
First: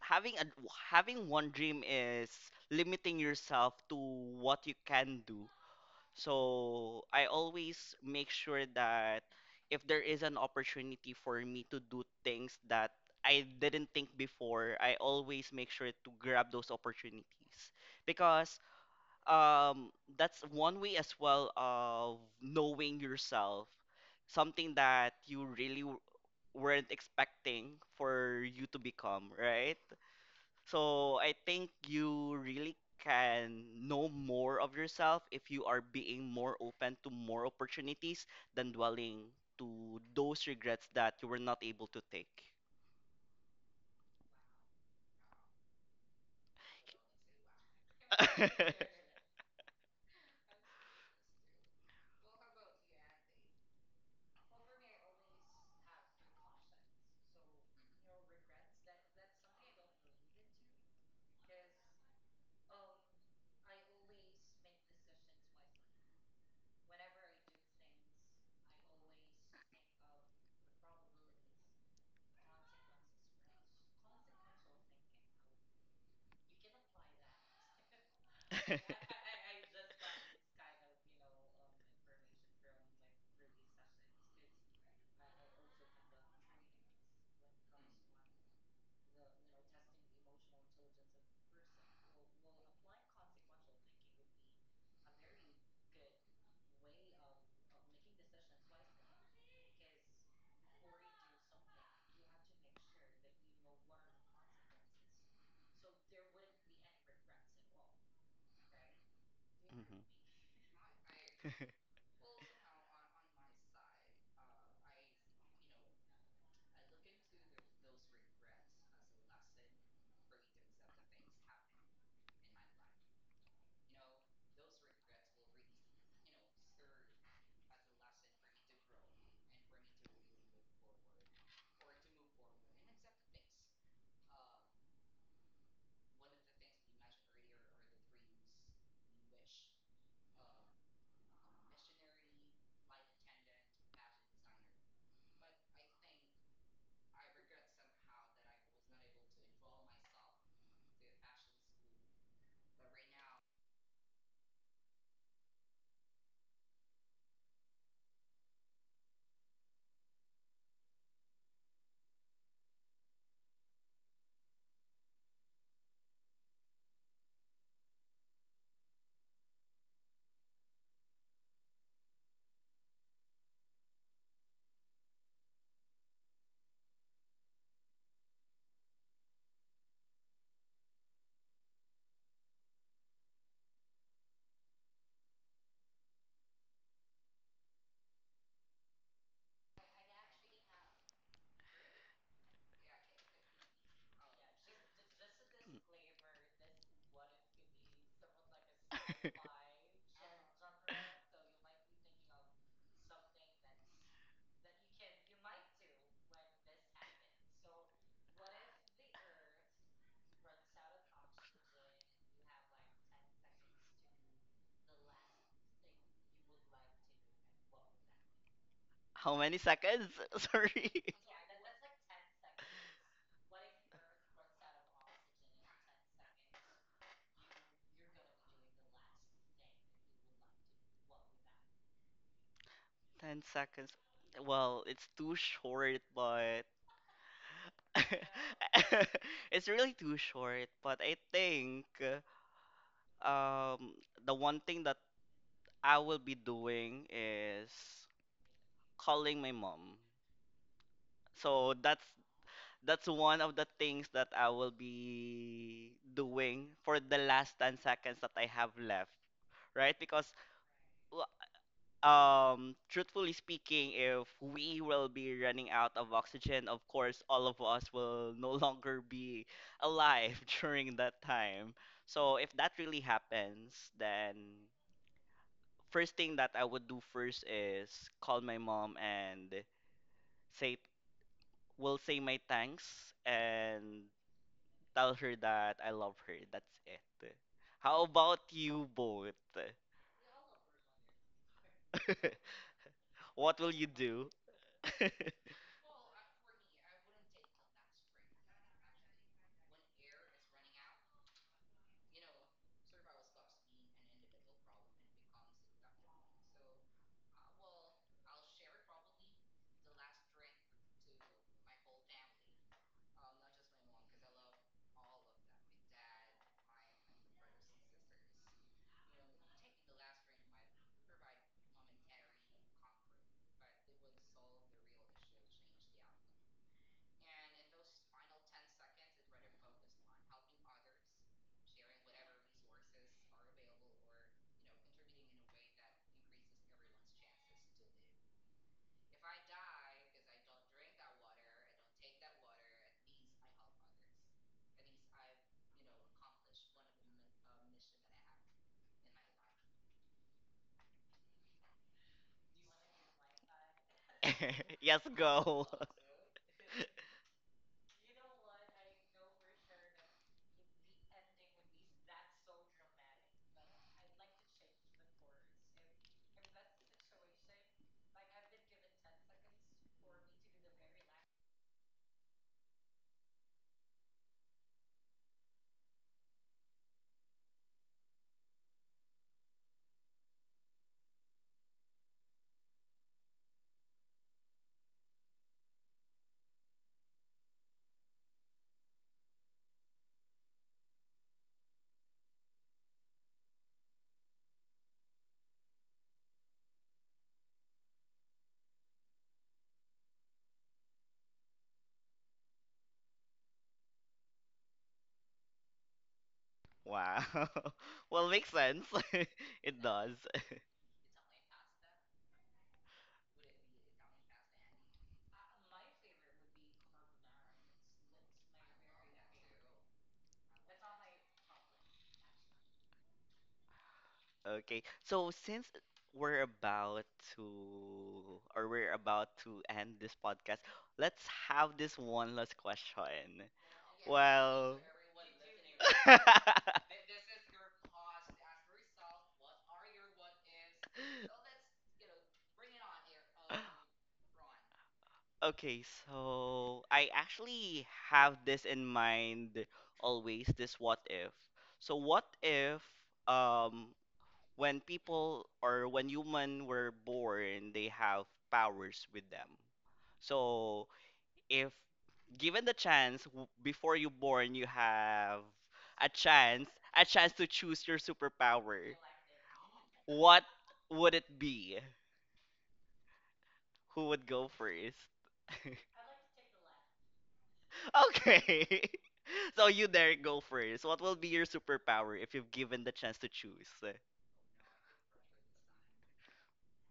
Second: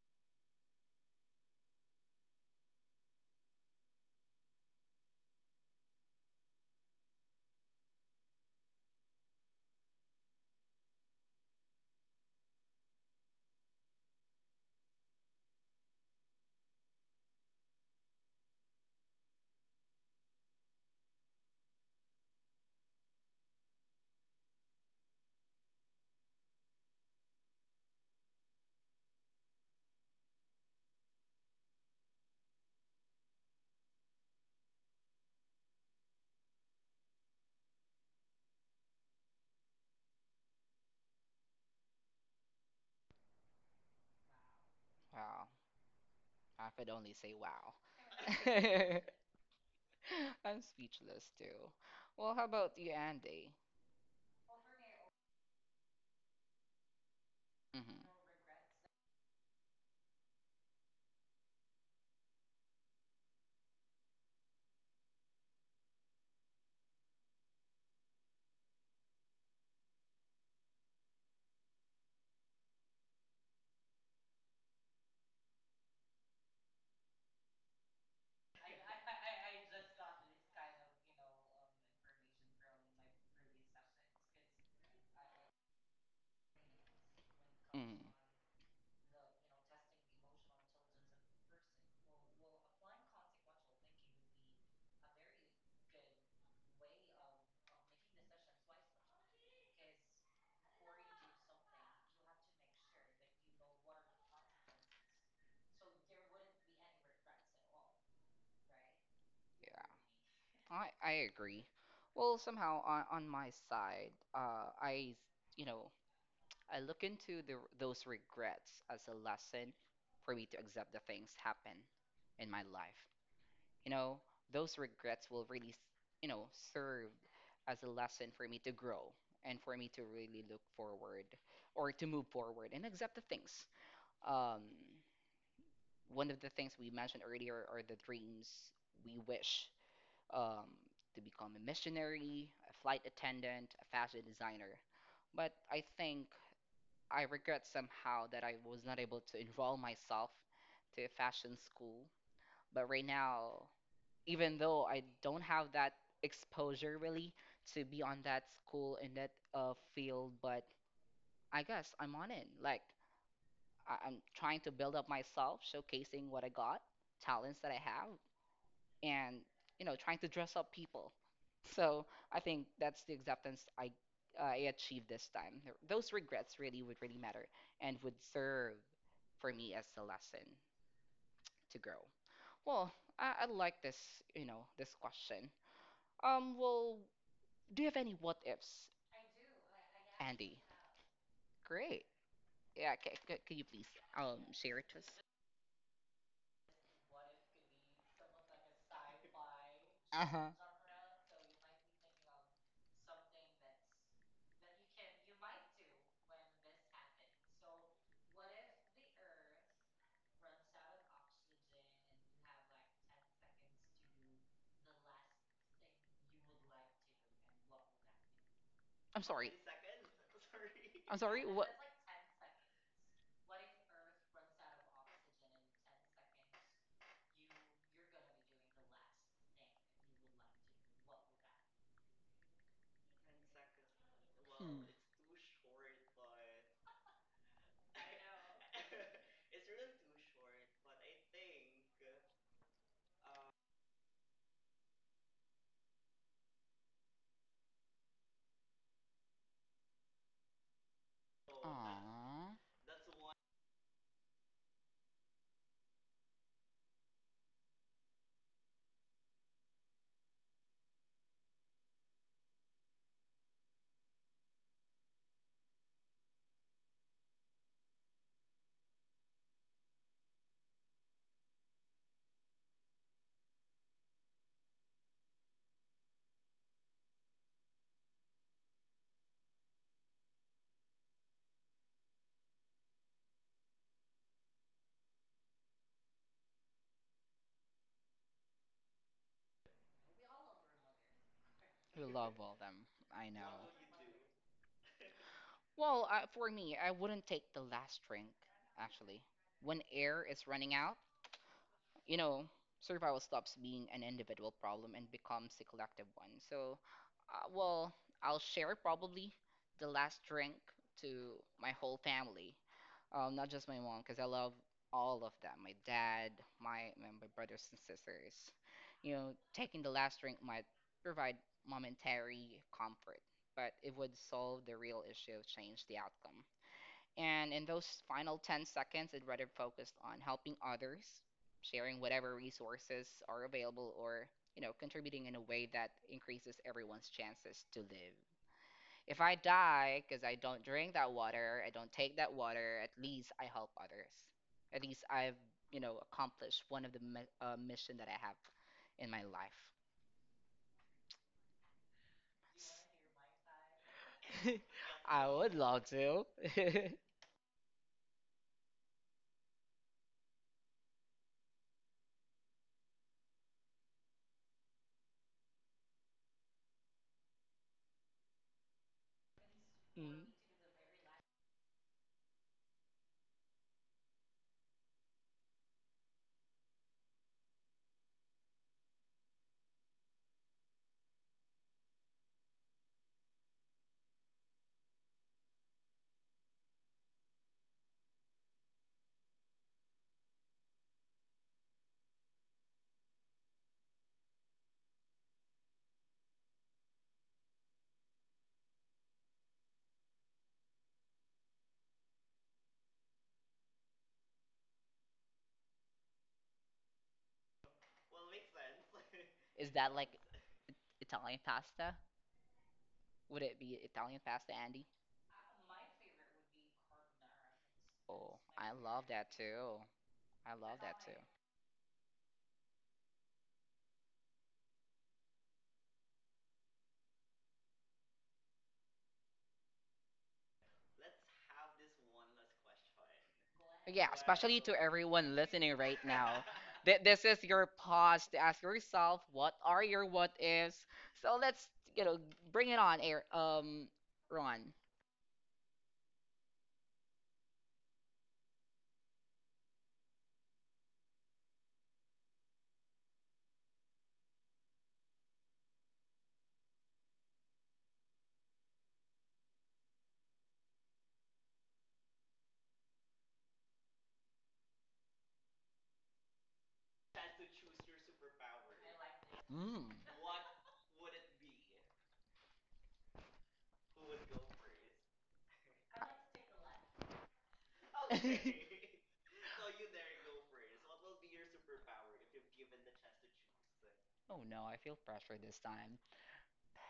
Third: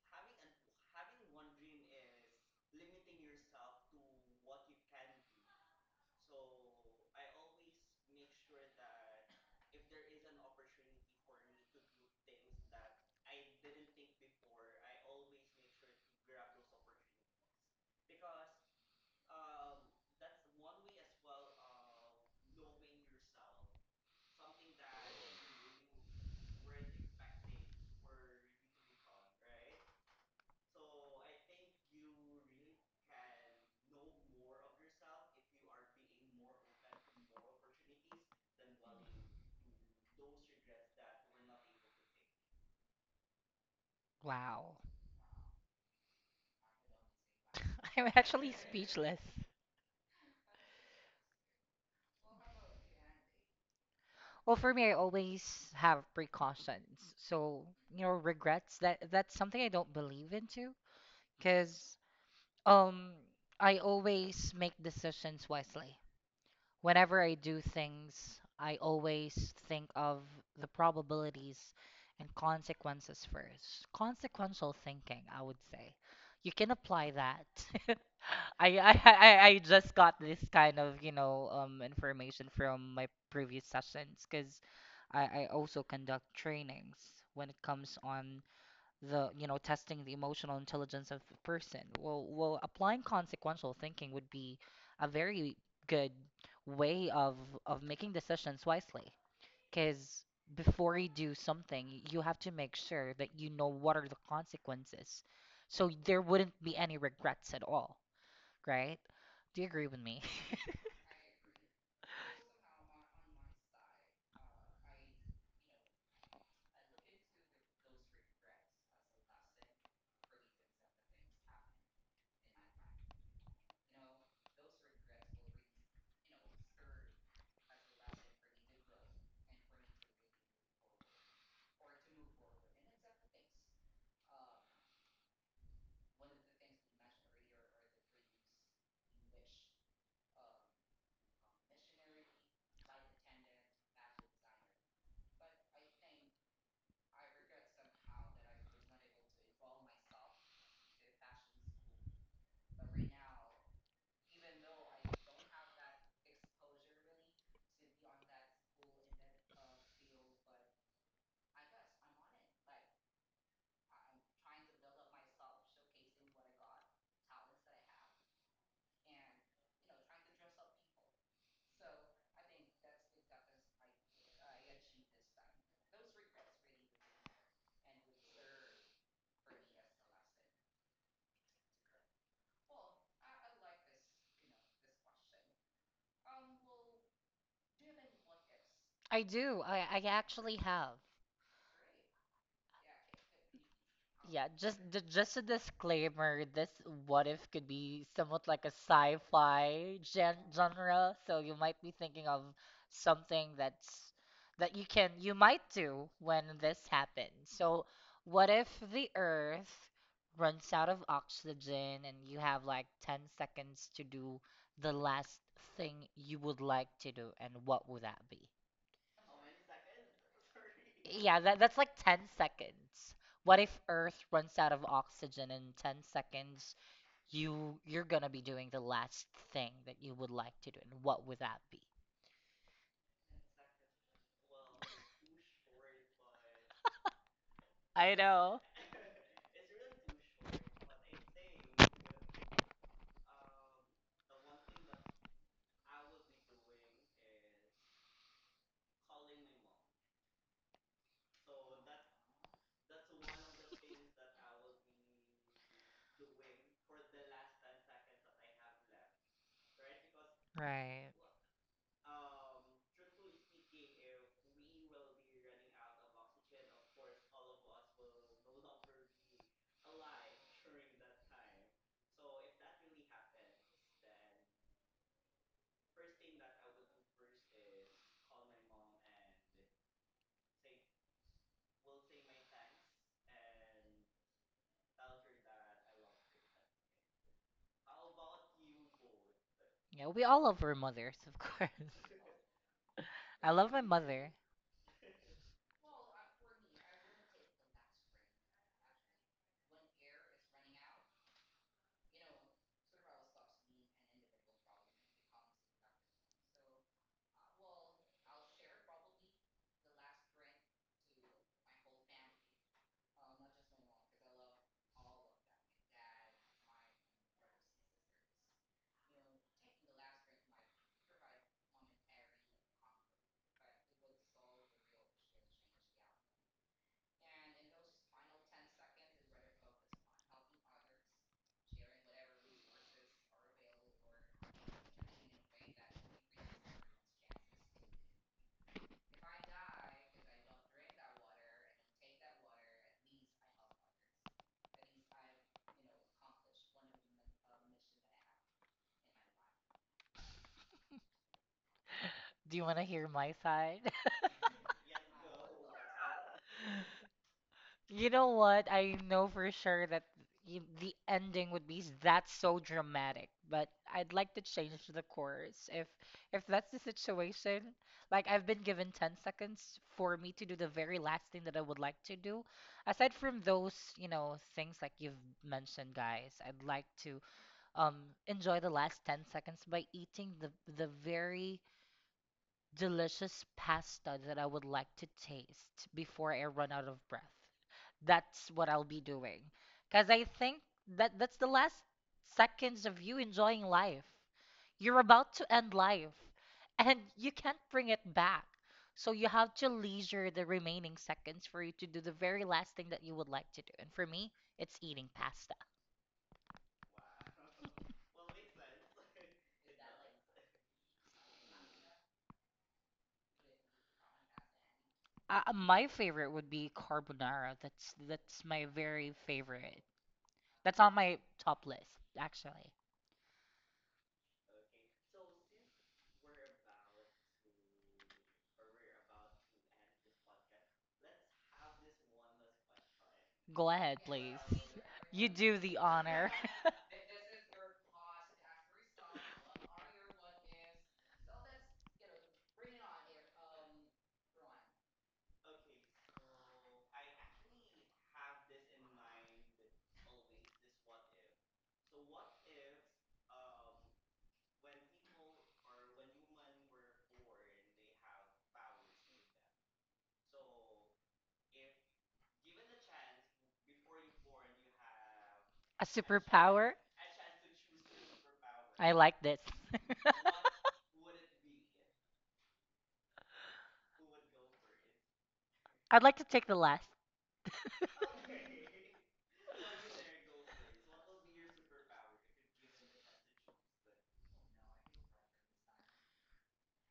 Speaker 3: having a having one dream is limiting yourself to what you can do. So I always make sure that if there is an opportunity for me to do things that I didn't think before, I always make sure to grab those opportunities because, um, that's one way as well of knowing yourself, something that you really weren't expecting for you to become, right? So I think you really can know more of yourself if you are being more open to more opportunities than dwelling to those regrets that you were not able to take.
Speaker 2: Wow.
Speaker 1: wow. I could only say wow.
Speaker 2: I'm actually speechless.
Speaker 1: I'm speechless too. Well, how about you, Andy?
Speaker 2: Well, for me, I always have precautions. So,
Speaker 1: Mm-hmm.
Speaker 2: you know, regrets that that's something I don't believe into because um I always make decisions wisely whenever I do things, I always think of the probabilities and consequences first. Consequential thinking, I would say. You can apply that. I just got this kind of, you know, information from my previous sessions because I also conduct trainings when it
Speaker 1: Mm.
Speaker 2: comes on the you know testing the emotional intelligence of the person well well applying consequential thinking would be a very good way of making decisions wisely because before you do something you have to make sure that you know what are the consequences so there wouldn't be any regrets at all right do you
Speaker 1: Yeah,
Speaker 2: agree with
Speaker 3: Mhm.
Speaker 2: me
Speaker 1: I agree. Well, somehow on my side, you know, I look into those regrets as a lesson for me to accept the things happen in my life. You know, those regrets will really, you know, serve as a lesson for me to grow and for me to really look forward or to move forward and accept the things. Um, One of the things we mentioned earlier are the dreams we wish um, to become a missionary, a flight attendant, a fashion designer. But I think I regret somehow that I was not able to enroll myself to a fashion school. But right now, even though I don't have that exposure really to be on that school in that field, but I guess I'm on it. Like I'm trying to build up myself, showcasing what I got, talents that I have, and trying to dress up people. So I think that's the acceptance I achieved this time. Those regrets really would really matter and would serve for me as a lesson to grow. Well, I like this question. Well, do you have any what ifs,
Speaker 2: I do. I actually
Speaker 1: Andy?
Speaker 2: have.
Speaker 1: Great. Yeah, okay. Could you please
Speaker 2: Yeah, just
Speaker 1: share it to us?
Speaker 2: just a disclaimer, this what if could be somewhat like a sci-fi
Speaker 1: Uh huh.
Speaker 2: genre, so you might be thinking of something that's that you can you might do when this happens. So, what if the Earth runs out of oxygen and you have like 10 seconds to do the last thing you would like to do, and what would that be?
Speaker 1: I'm
Speaker 3: How
Speaker 1: sorry.
Speaker 3: many seconds? Sorry.
Speaker 1: I'm
Speaker 2: Yeah,
Speaker 1: sorry.
Speaker 2: that,
Speaker 1: What?
Speaker 2: that's like 10 seconds. What if Earth runs out of oxygen in 10 seconds? You you're gonna be doing the last thing that you would like to do, and what would that be?
Speaker 3: 10 seconds. Well,
Speaker 1: Hmm.
Speaker 3: it's too short, but
Speaker 2: I know.
Speaker 3: it's really too short, but I think, um the one thing that I will be doing is calling my mom. So
Speaker 1: Aw,
Speaker 3: that's one of the things that I will be doing for the last 10 seconds that I have left, right? Because
Speaker 2: Right.
Speaker 3: w- truthfully speaking, if we will be running out of oxygen, of course all of us will no longer be alive during that time. So if that really happens, then first thing that I would do first is call my mom and say will say my thanks and tell her that I love her. That's it. How about you both?
Speaker 2: Yeah, we all love our mothers, of course.
Speaker 1: we love all them. I
Speaker 2: I
Speaker 3: What
Speaker 1: know.
Speaker 3: will
Speaker 2: love my
Speaker 3: you do?
Speaker 2: mother.
Speaker 1: Well, for me, I wouldn't take the last drink, actually. When air is running out, you know, survival stops being an individual problem and becomes a collective one. So, well, I'll share probably the last drink to my whole family, not just my mom, because I love all of them. My dad, my brothers and sisters. You know, taking the last drink might provide momentary comfort, but it would solve the real issue, change the outcome. And in those final 10 seconds, I'd rather focus on helping others, sharing whatever resources are available, or, contributing in a way that increases everyone's chances to live. If I die because I don't drink that water, I don't take that water, at least I help others. At least I've, accomplished one of the mi mission that I have in my life.
Speaker 2: Do you wanna hear my side?
Speaker 3: Yes,
Speaker 1: I would
Speaker 3: go.
Speaker 1: love to.
Speaker 2: You know what? I know for sure that the ending would be that's so dramatic, but I'd like to change the chorus if that's the situation. Like I've been given 10 seconds for
Speaker 1: Mm.
Speaker 2: me to do the very last thing that I would like to do. Aside from those, you know, things like you've mentioned, guys, I'd like to enjoy the last 10 seconds by eating the very delicious pasta that I would like to taste before I run out of breath. That's what I'll be doing. Because I think that that's the last seconds of you enjoying life. You're about to end life and you can't bring it back. So you have to leisure the remaining seconds for you to do the very last thing that you would like to do. And for me, it's eating pasta.
Speaker 3: Wow. Well, makes sense.
Speaker 1: Is
Speaker 3: It
Speaker 1: that like
Speaker 3: does.
Speaker 1: Italian pasta? Would it be Italian pasta, Andy?
Speaker 2: My favorite would be carbonara. That's
Speaker 1: Oh,
Speaker 2: that's my
Speaker 1: I love
Speaker 2: very
Speaker 1: that too.
Speaker 2: favorite.
Speaker 1: I love
Speaker 2: That's on
Speaker 1: that
Speaker 2: my top list, actually.
Speaker 3: Okay. So since we're about to or we're about to end this podcast, let's have this one last question.
Speaker 2: Go
Speaker 1: too.
Speaker 2: ahead,
Speaker 1: Yeah,
Speaker 2: please.
Speaker 1: especially
Speaker 3: Well,
Speaker 1: to
Speaker 2: You
Speaker 1: everyone
Speaker 2: do
Speaker 1: listening
Speaker 2: the
Speaker 1: right
Speaker 2: honor.
Speaker 1: now. This is your pause to ask yourself what are your what ifs. So let's, you know, bring it on, Air. Ron.
Speaker 3: okay, so I actually have this in mind always, this what if. So what if um when people or when human were born, they have powers with them. So if given the chance before you born, you have
Speaker 2: A
Speaker 3: a chance,
Speaker 2: superpower?
Speaker 3: a chance to choose your
Speaker 2: I
Speaker 3: superpower.
Speaker 2: like this.
Speaker 1: Mm.
Speaker 3: What would it be? Who would go first?
Speaker 2: I'd like to take the last
Speaker 3: Okay. So you there go first. What will be your superpower if you've given the chance to choose?
Speaker 1: oh no, I feel pressure this time.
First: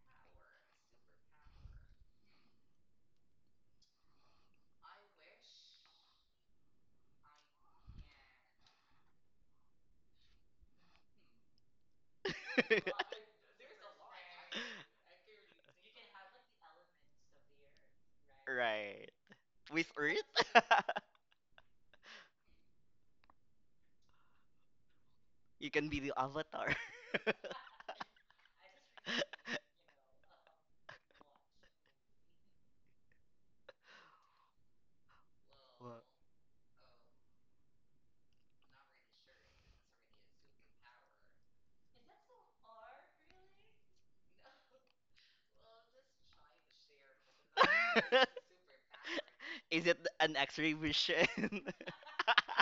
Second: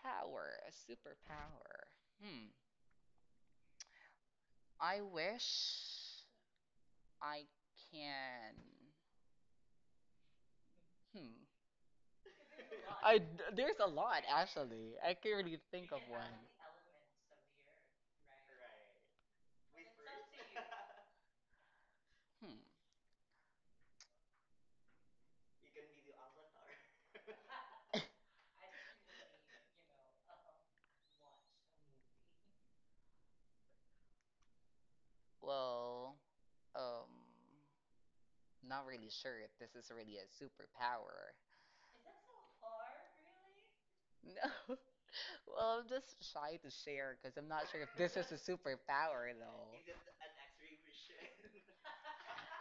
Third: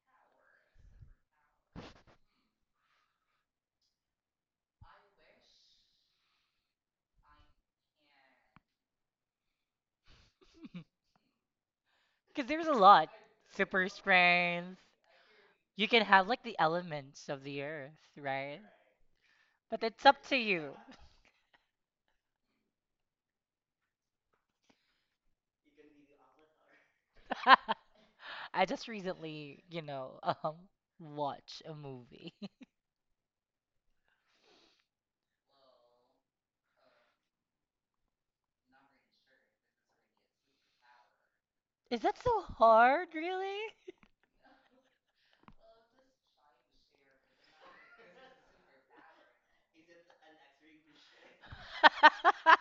Speaker 1: Power, a superpower. Hmm. I wish I can. Hmm.
Speaker 2: because there's a lot.
Speaker 1: I there's a
Speaker 2: Super
Speaker 1: lot
Speaker 2: strength.
Speaker 1: actually. I can't really
Speaker 2: You
Speaker 1: think of
Speaker 2: can have
Speaker 1: one.
Speaker 2: like the elements of the earth, right?
Speaker 3: Right.
Speaker 2: But
Speaker 3: With
Speaker 2: it's up to
Speaker 3: Earth,
Speaker 2: you.
Speaker 1: Hmm.
Speaker 3: you can be the avatar.
Speaker 2: I just recently, you know, watch a movie.
Speaker 3: Wha-
Speaker 1: Well, um, not really sure if this is really a superpower.
Speaker 2: Is that so hard, really?
Speaker 1: No. Well, I'm just shy to share because I'm not sure if this is a superpower though.
Speaker 3: is it an X-ray vision?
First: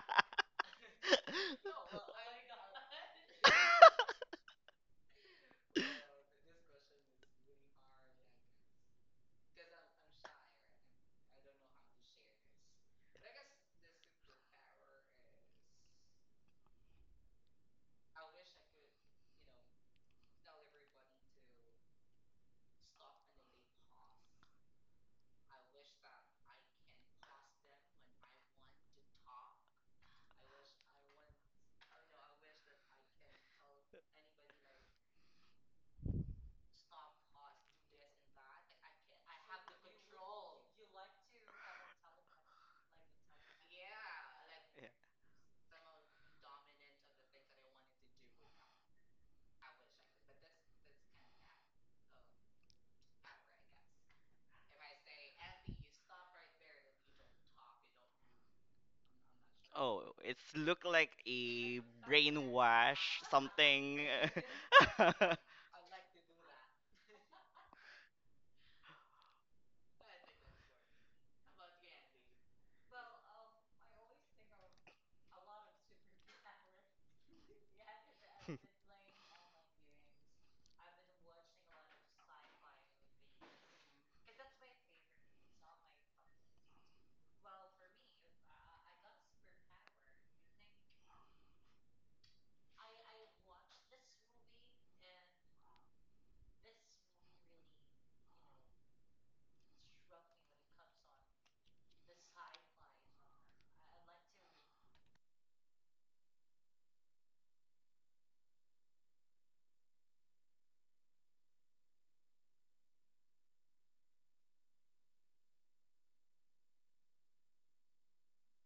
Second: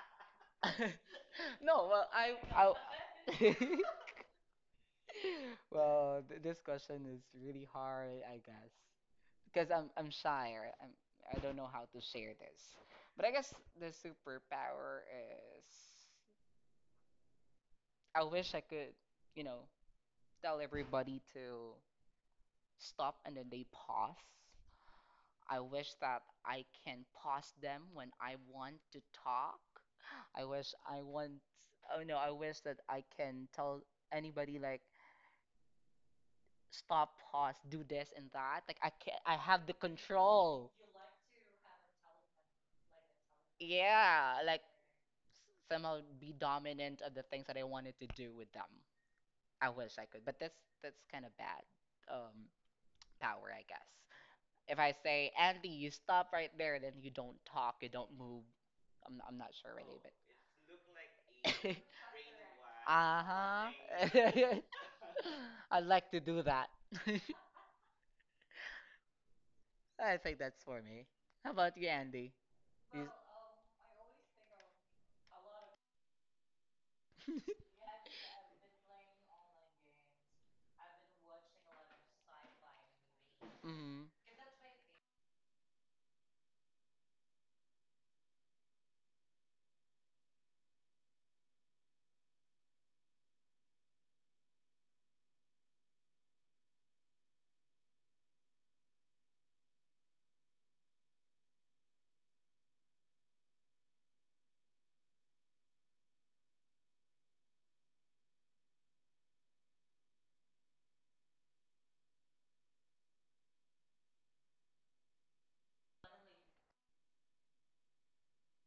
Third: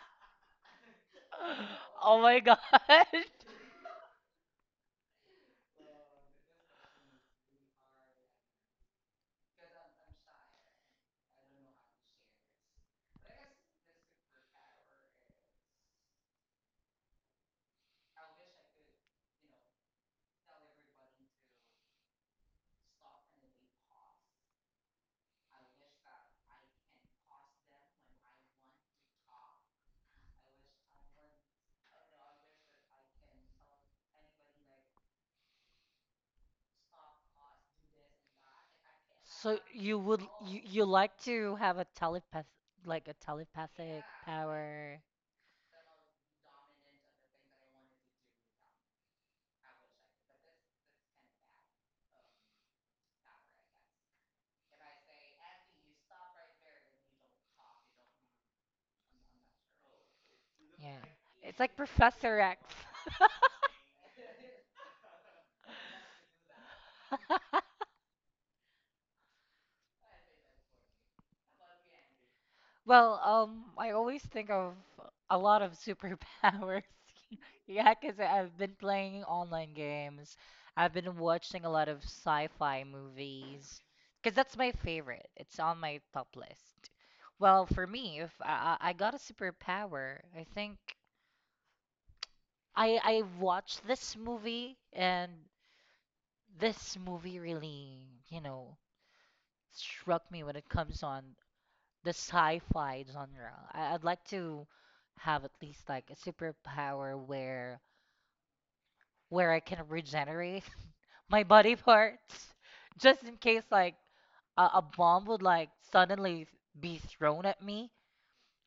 Speaker 3: Yeah.
Speaker 1: No, well,
Speaker 2: Oh my god.
Speaker 1: well, this question is really hard, I guess. Because I'm shy or I don't know how to share this. But I guess the superpower is I wish I could, you know, tell everybody to stop and then they pause. I wish that I can pause them when I want to talk. I wish I want. Oh no, I wish that I can tell anybody like stop, pause, do this and that. Like I
Speaker 2: So
Speaker 1: have the
Speaker 2: you would you,
Speaker 1: control.
Speaker 2: you like to have a telepath like a telepathic
Speaker 1: Yeah, like
Speaker 2: power.
Speaker 1: somehow be dominant of the things that I wanted to do with them. I wish I could, but that's kind of bad um power, I guess. If I say, Andy, you stop right there, then you don't talk, you don't move. I'm not sure really,
Speaker 3: Oh,
Speaker 1: but
Speaker 3: it's look
Speaker 2: Yeah.
Speaker 3: like
Speaker 2: It's like
Speaker 3: a
Speaker 2: Professor X.
Speaker 3: brainwash something.
Speaker 1: Uh-huh. I'd like to do that. I think that's for me. How about you, Andy? You...
Speaker 2: Well, I always think of a lot of superpowers. Yeah, 'cause I've been playing online games. I've been watching a lot of sci-fi movies.
Speaker 1: Mhm.
Speaker 2: 'Cause that's my favorite. It's on my top list. Well, for me, if I got a superpower, I think I watched this movie and this movie really, you know, struck me when it comes on the sci-fi genre. I'd like to have at least like a superpower where I can regenerate my body parts just in case like a bomb would like suddenly be thrown at me.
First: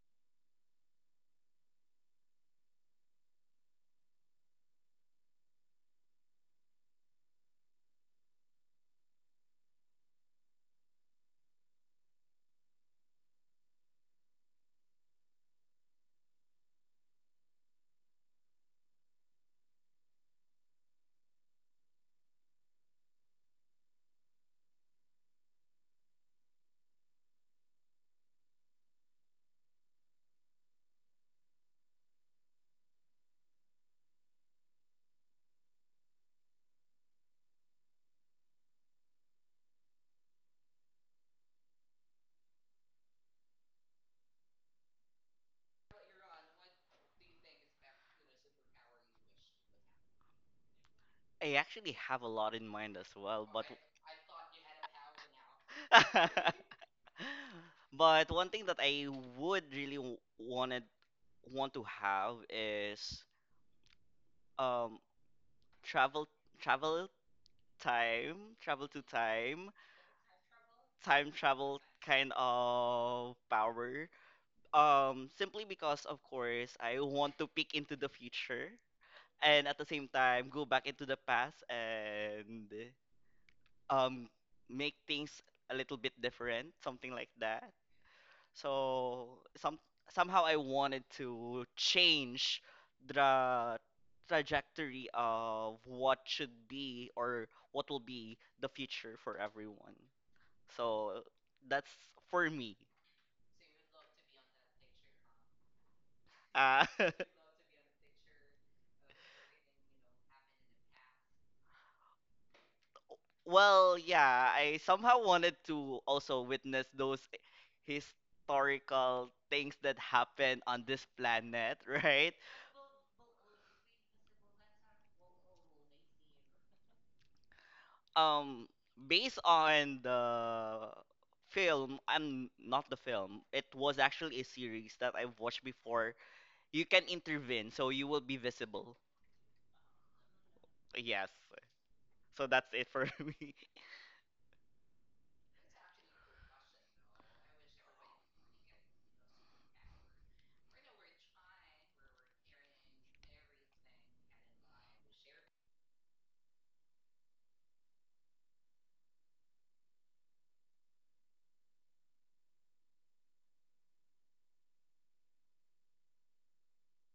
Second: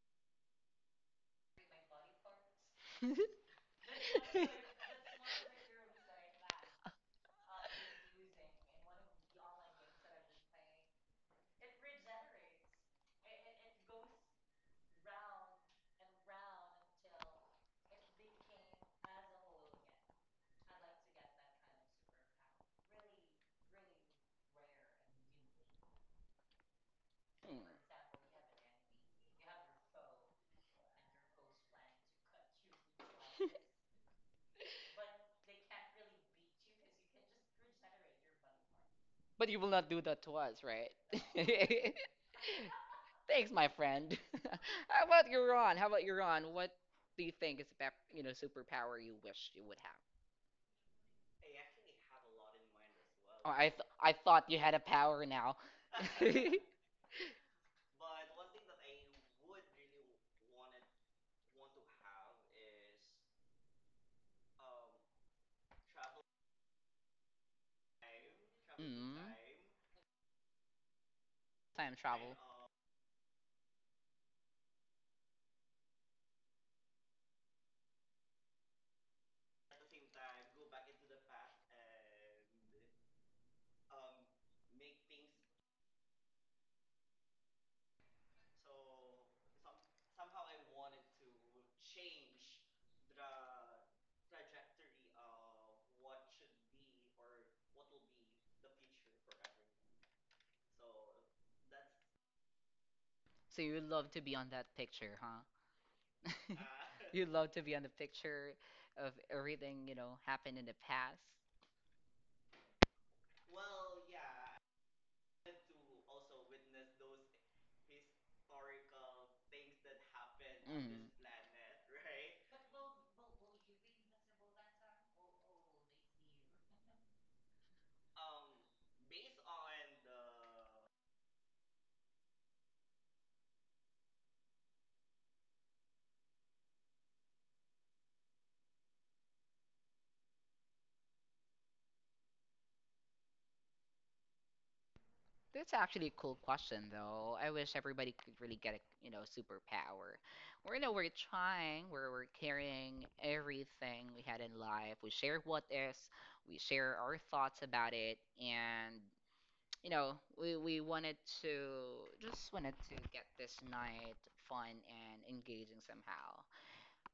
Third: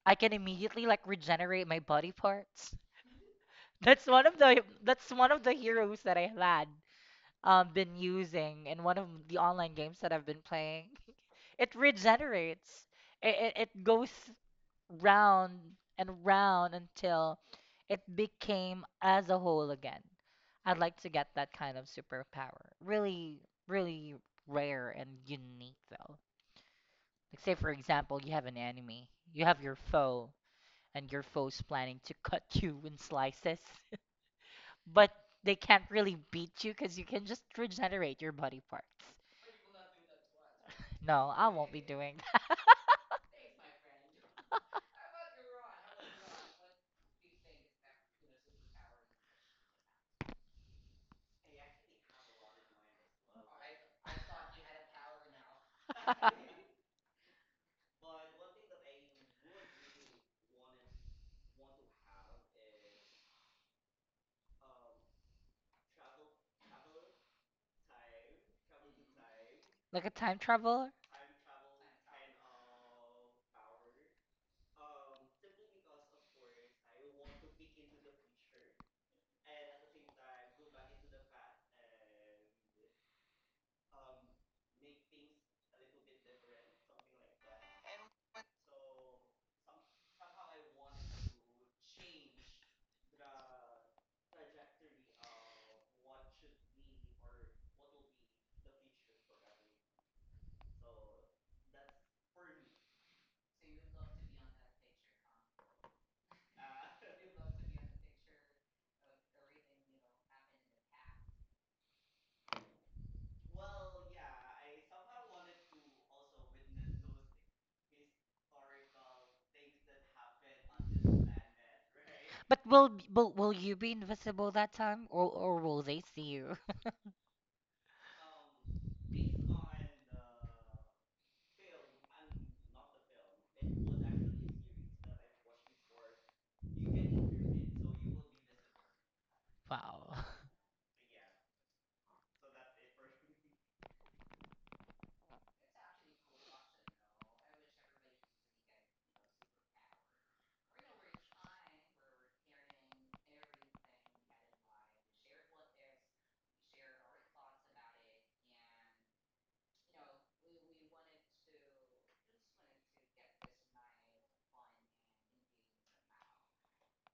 Speaker 2: I can immediately like regenerate my body parts. That's one of the heroes that I had been using in one of the online games that I've been playing. It regenerates. It goes round and round until it became as a whole again. I'd like to get that kind of superpower. Really, really rare and unique though. Like say
Speaker 1: Hmm.
Speaker 2: for example, you have an enemy, you have your foe, and your foe's planning to cut you in slices, but they can't really beat you because you can just regenerate your body parts.
Speaker 1: But you will not do that to us, right?
Speaker 2: No, I won't be doing
Speaker 1: Thanks, my friend. How about you, Ron? How about you, Ron? What do you think is the superpower you wish you would have?
Speaker 3: I actually have a lot in mind as well,
Speaker 1: Oh,
Speaker 3: but
Speaker 1: I thought you had a power now.
Speaker 2: that.
Speaker 3: but one thing that I would really want to have is um travel travel time travel to
Speaker 1: Mm.
Speaker 3: time
Speaker 2: Like a time traveler?
Speaker 3: time travel
Speaker 1: Time
Speaker 3: kind
Speaker 1: travel.
Speaker 3: of power. Simply because, of course, I want to peek into the future and at the same time go back into the past and, um make things a little bit different, something like that. So somehow I wanted to change the trajectory of what should be or what will be the future for everyone. So that's for me.
Speaker 1: So you would love to be on that picture, huh?
Speaker 3: Uh,
Speaker 1: You love to be on the picture of everything, happened in the past.
Speaker 3: well, yeah, I somehow wanted to also witness those historical things that happen on this
Speaker 1: Mm.
Speaker 3: planet, right?
Speaker 2: But will you be invisible that time, or will they see you?
Speaker 3: um based on the film, I'm not the film, it was actually a series that I've watched before, you can intervene, so you will be visible.
Speaker 2: Wow.
Speaker 3: Yes, so that's it for me.
Speaker 1: That's actually a cool question, though. I wish everybody could really get a, superpower. We're trying, we're carrying everything we had in life. We share what is, we share our thoughts about it, and you know, we wanted to just wanted to get this night fun and engaging somehow.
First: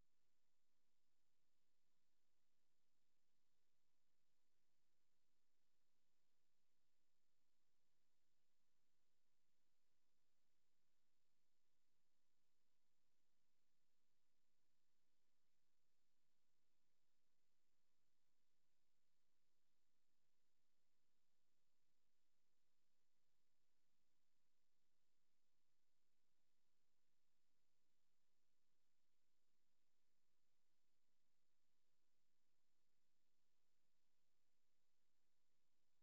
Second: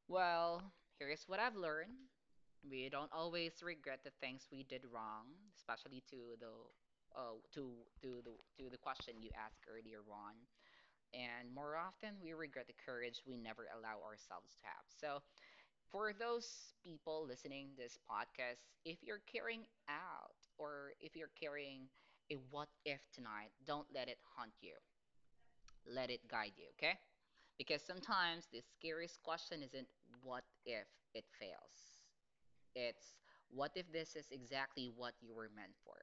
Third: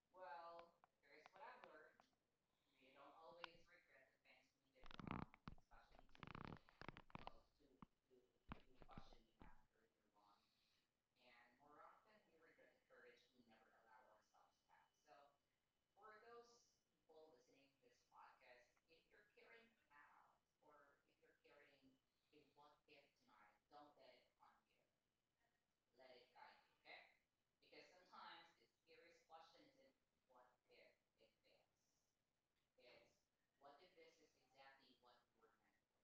Speaker 1: Well, here's what I've learned. We don't always regret the things we did wrong, especially uh, to to the question you asked earlier, Ron. And more often, we regret the courage we never allow ourselves to have. So for those people listening this podcast, if you're carrying out or if you're carrying a what if tonight, don't let it haunt you. Let it guide you, okay? Because sometimes the scariest question isn't what if it fails. It's what if this is exactly what you were meant for?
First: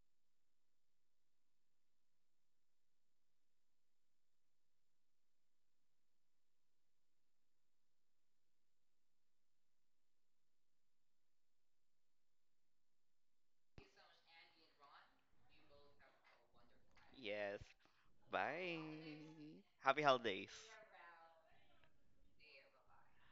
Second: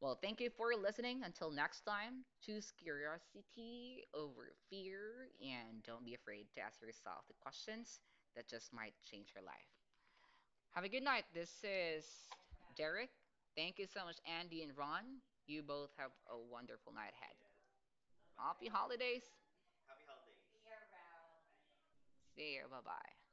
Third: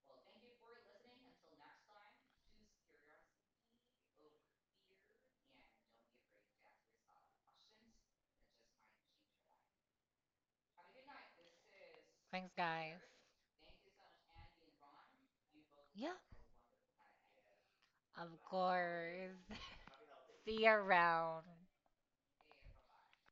Speaker 1: Well, thank you for listening. Until next time, choose curiosity over fear and don't be afraid to ask yourself the questions that just might change your life. Have a good night. This is
Speaker 2: Thanks.
Speaker 1: Derek. Thank you so much, Andy and Ron. You both have
Speaker 2: Yeah.
Speaker 1: a wonderful night ahead.
Speaker 3: Yes,
Speaker 1: Happy
Speaker 3: bye.
Speaker 2: Or
Speaker 1: holidays.
Speaker 2: is
Speaker 3: Happy holidays.
Speaker 2: See you around.
Speaker 1: See you. Bye bye.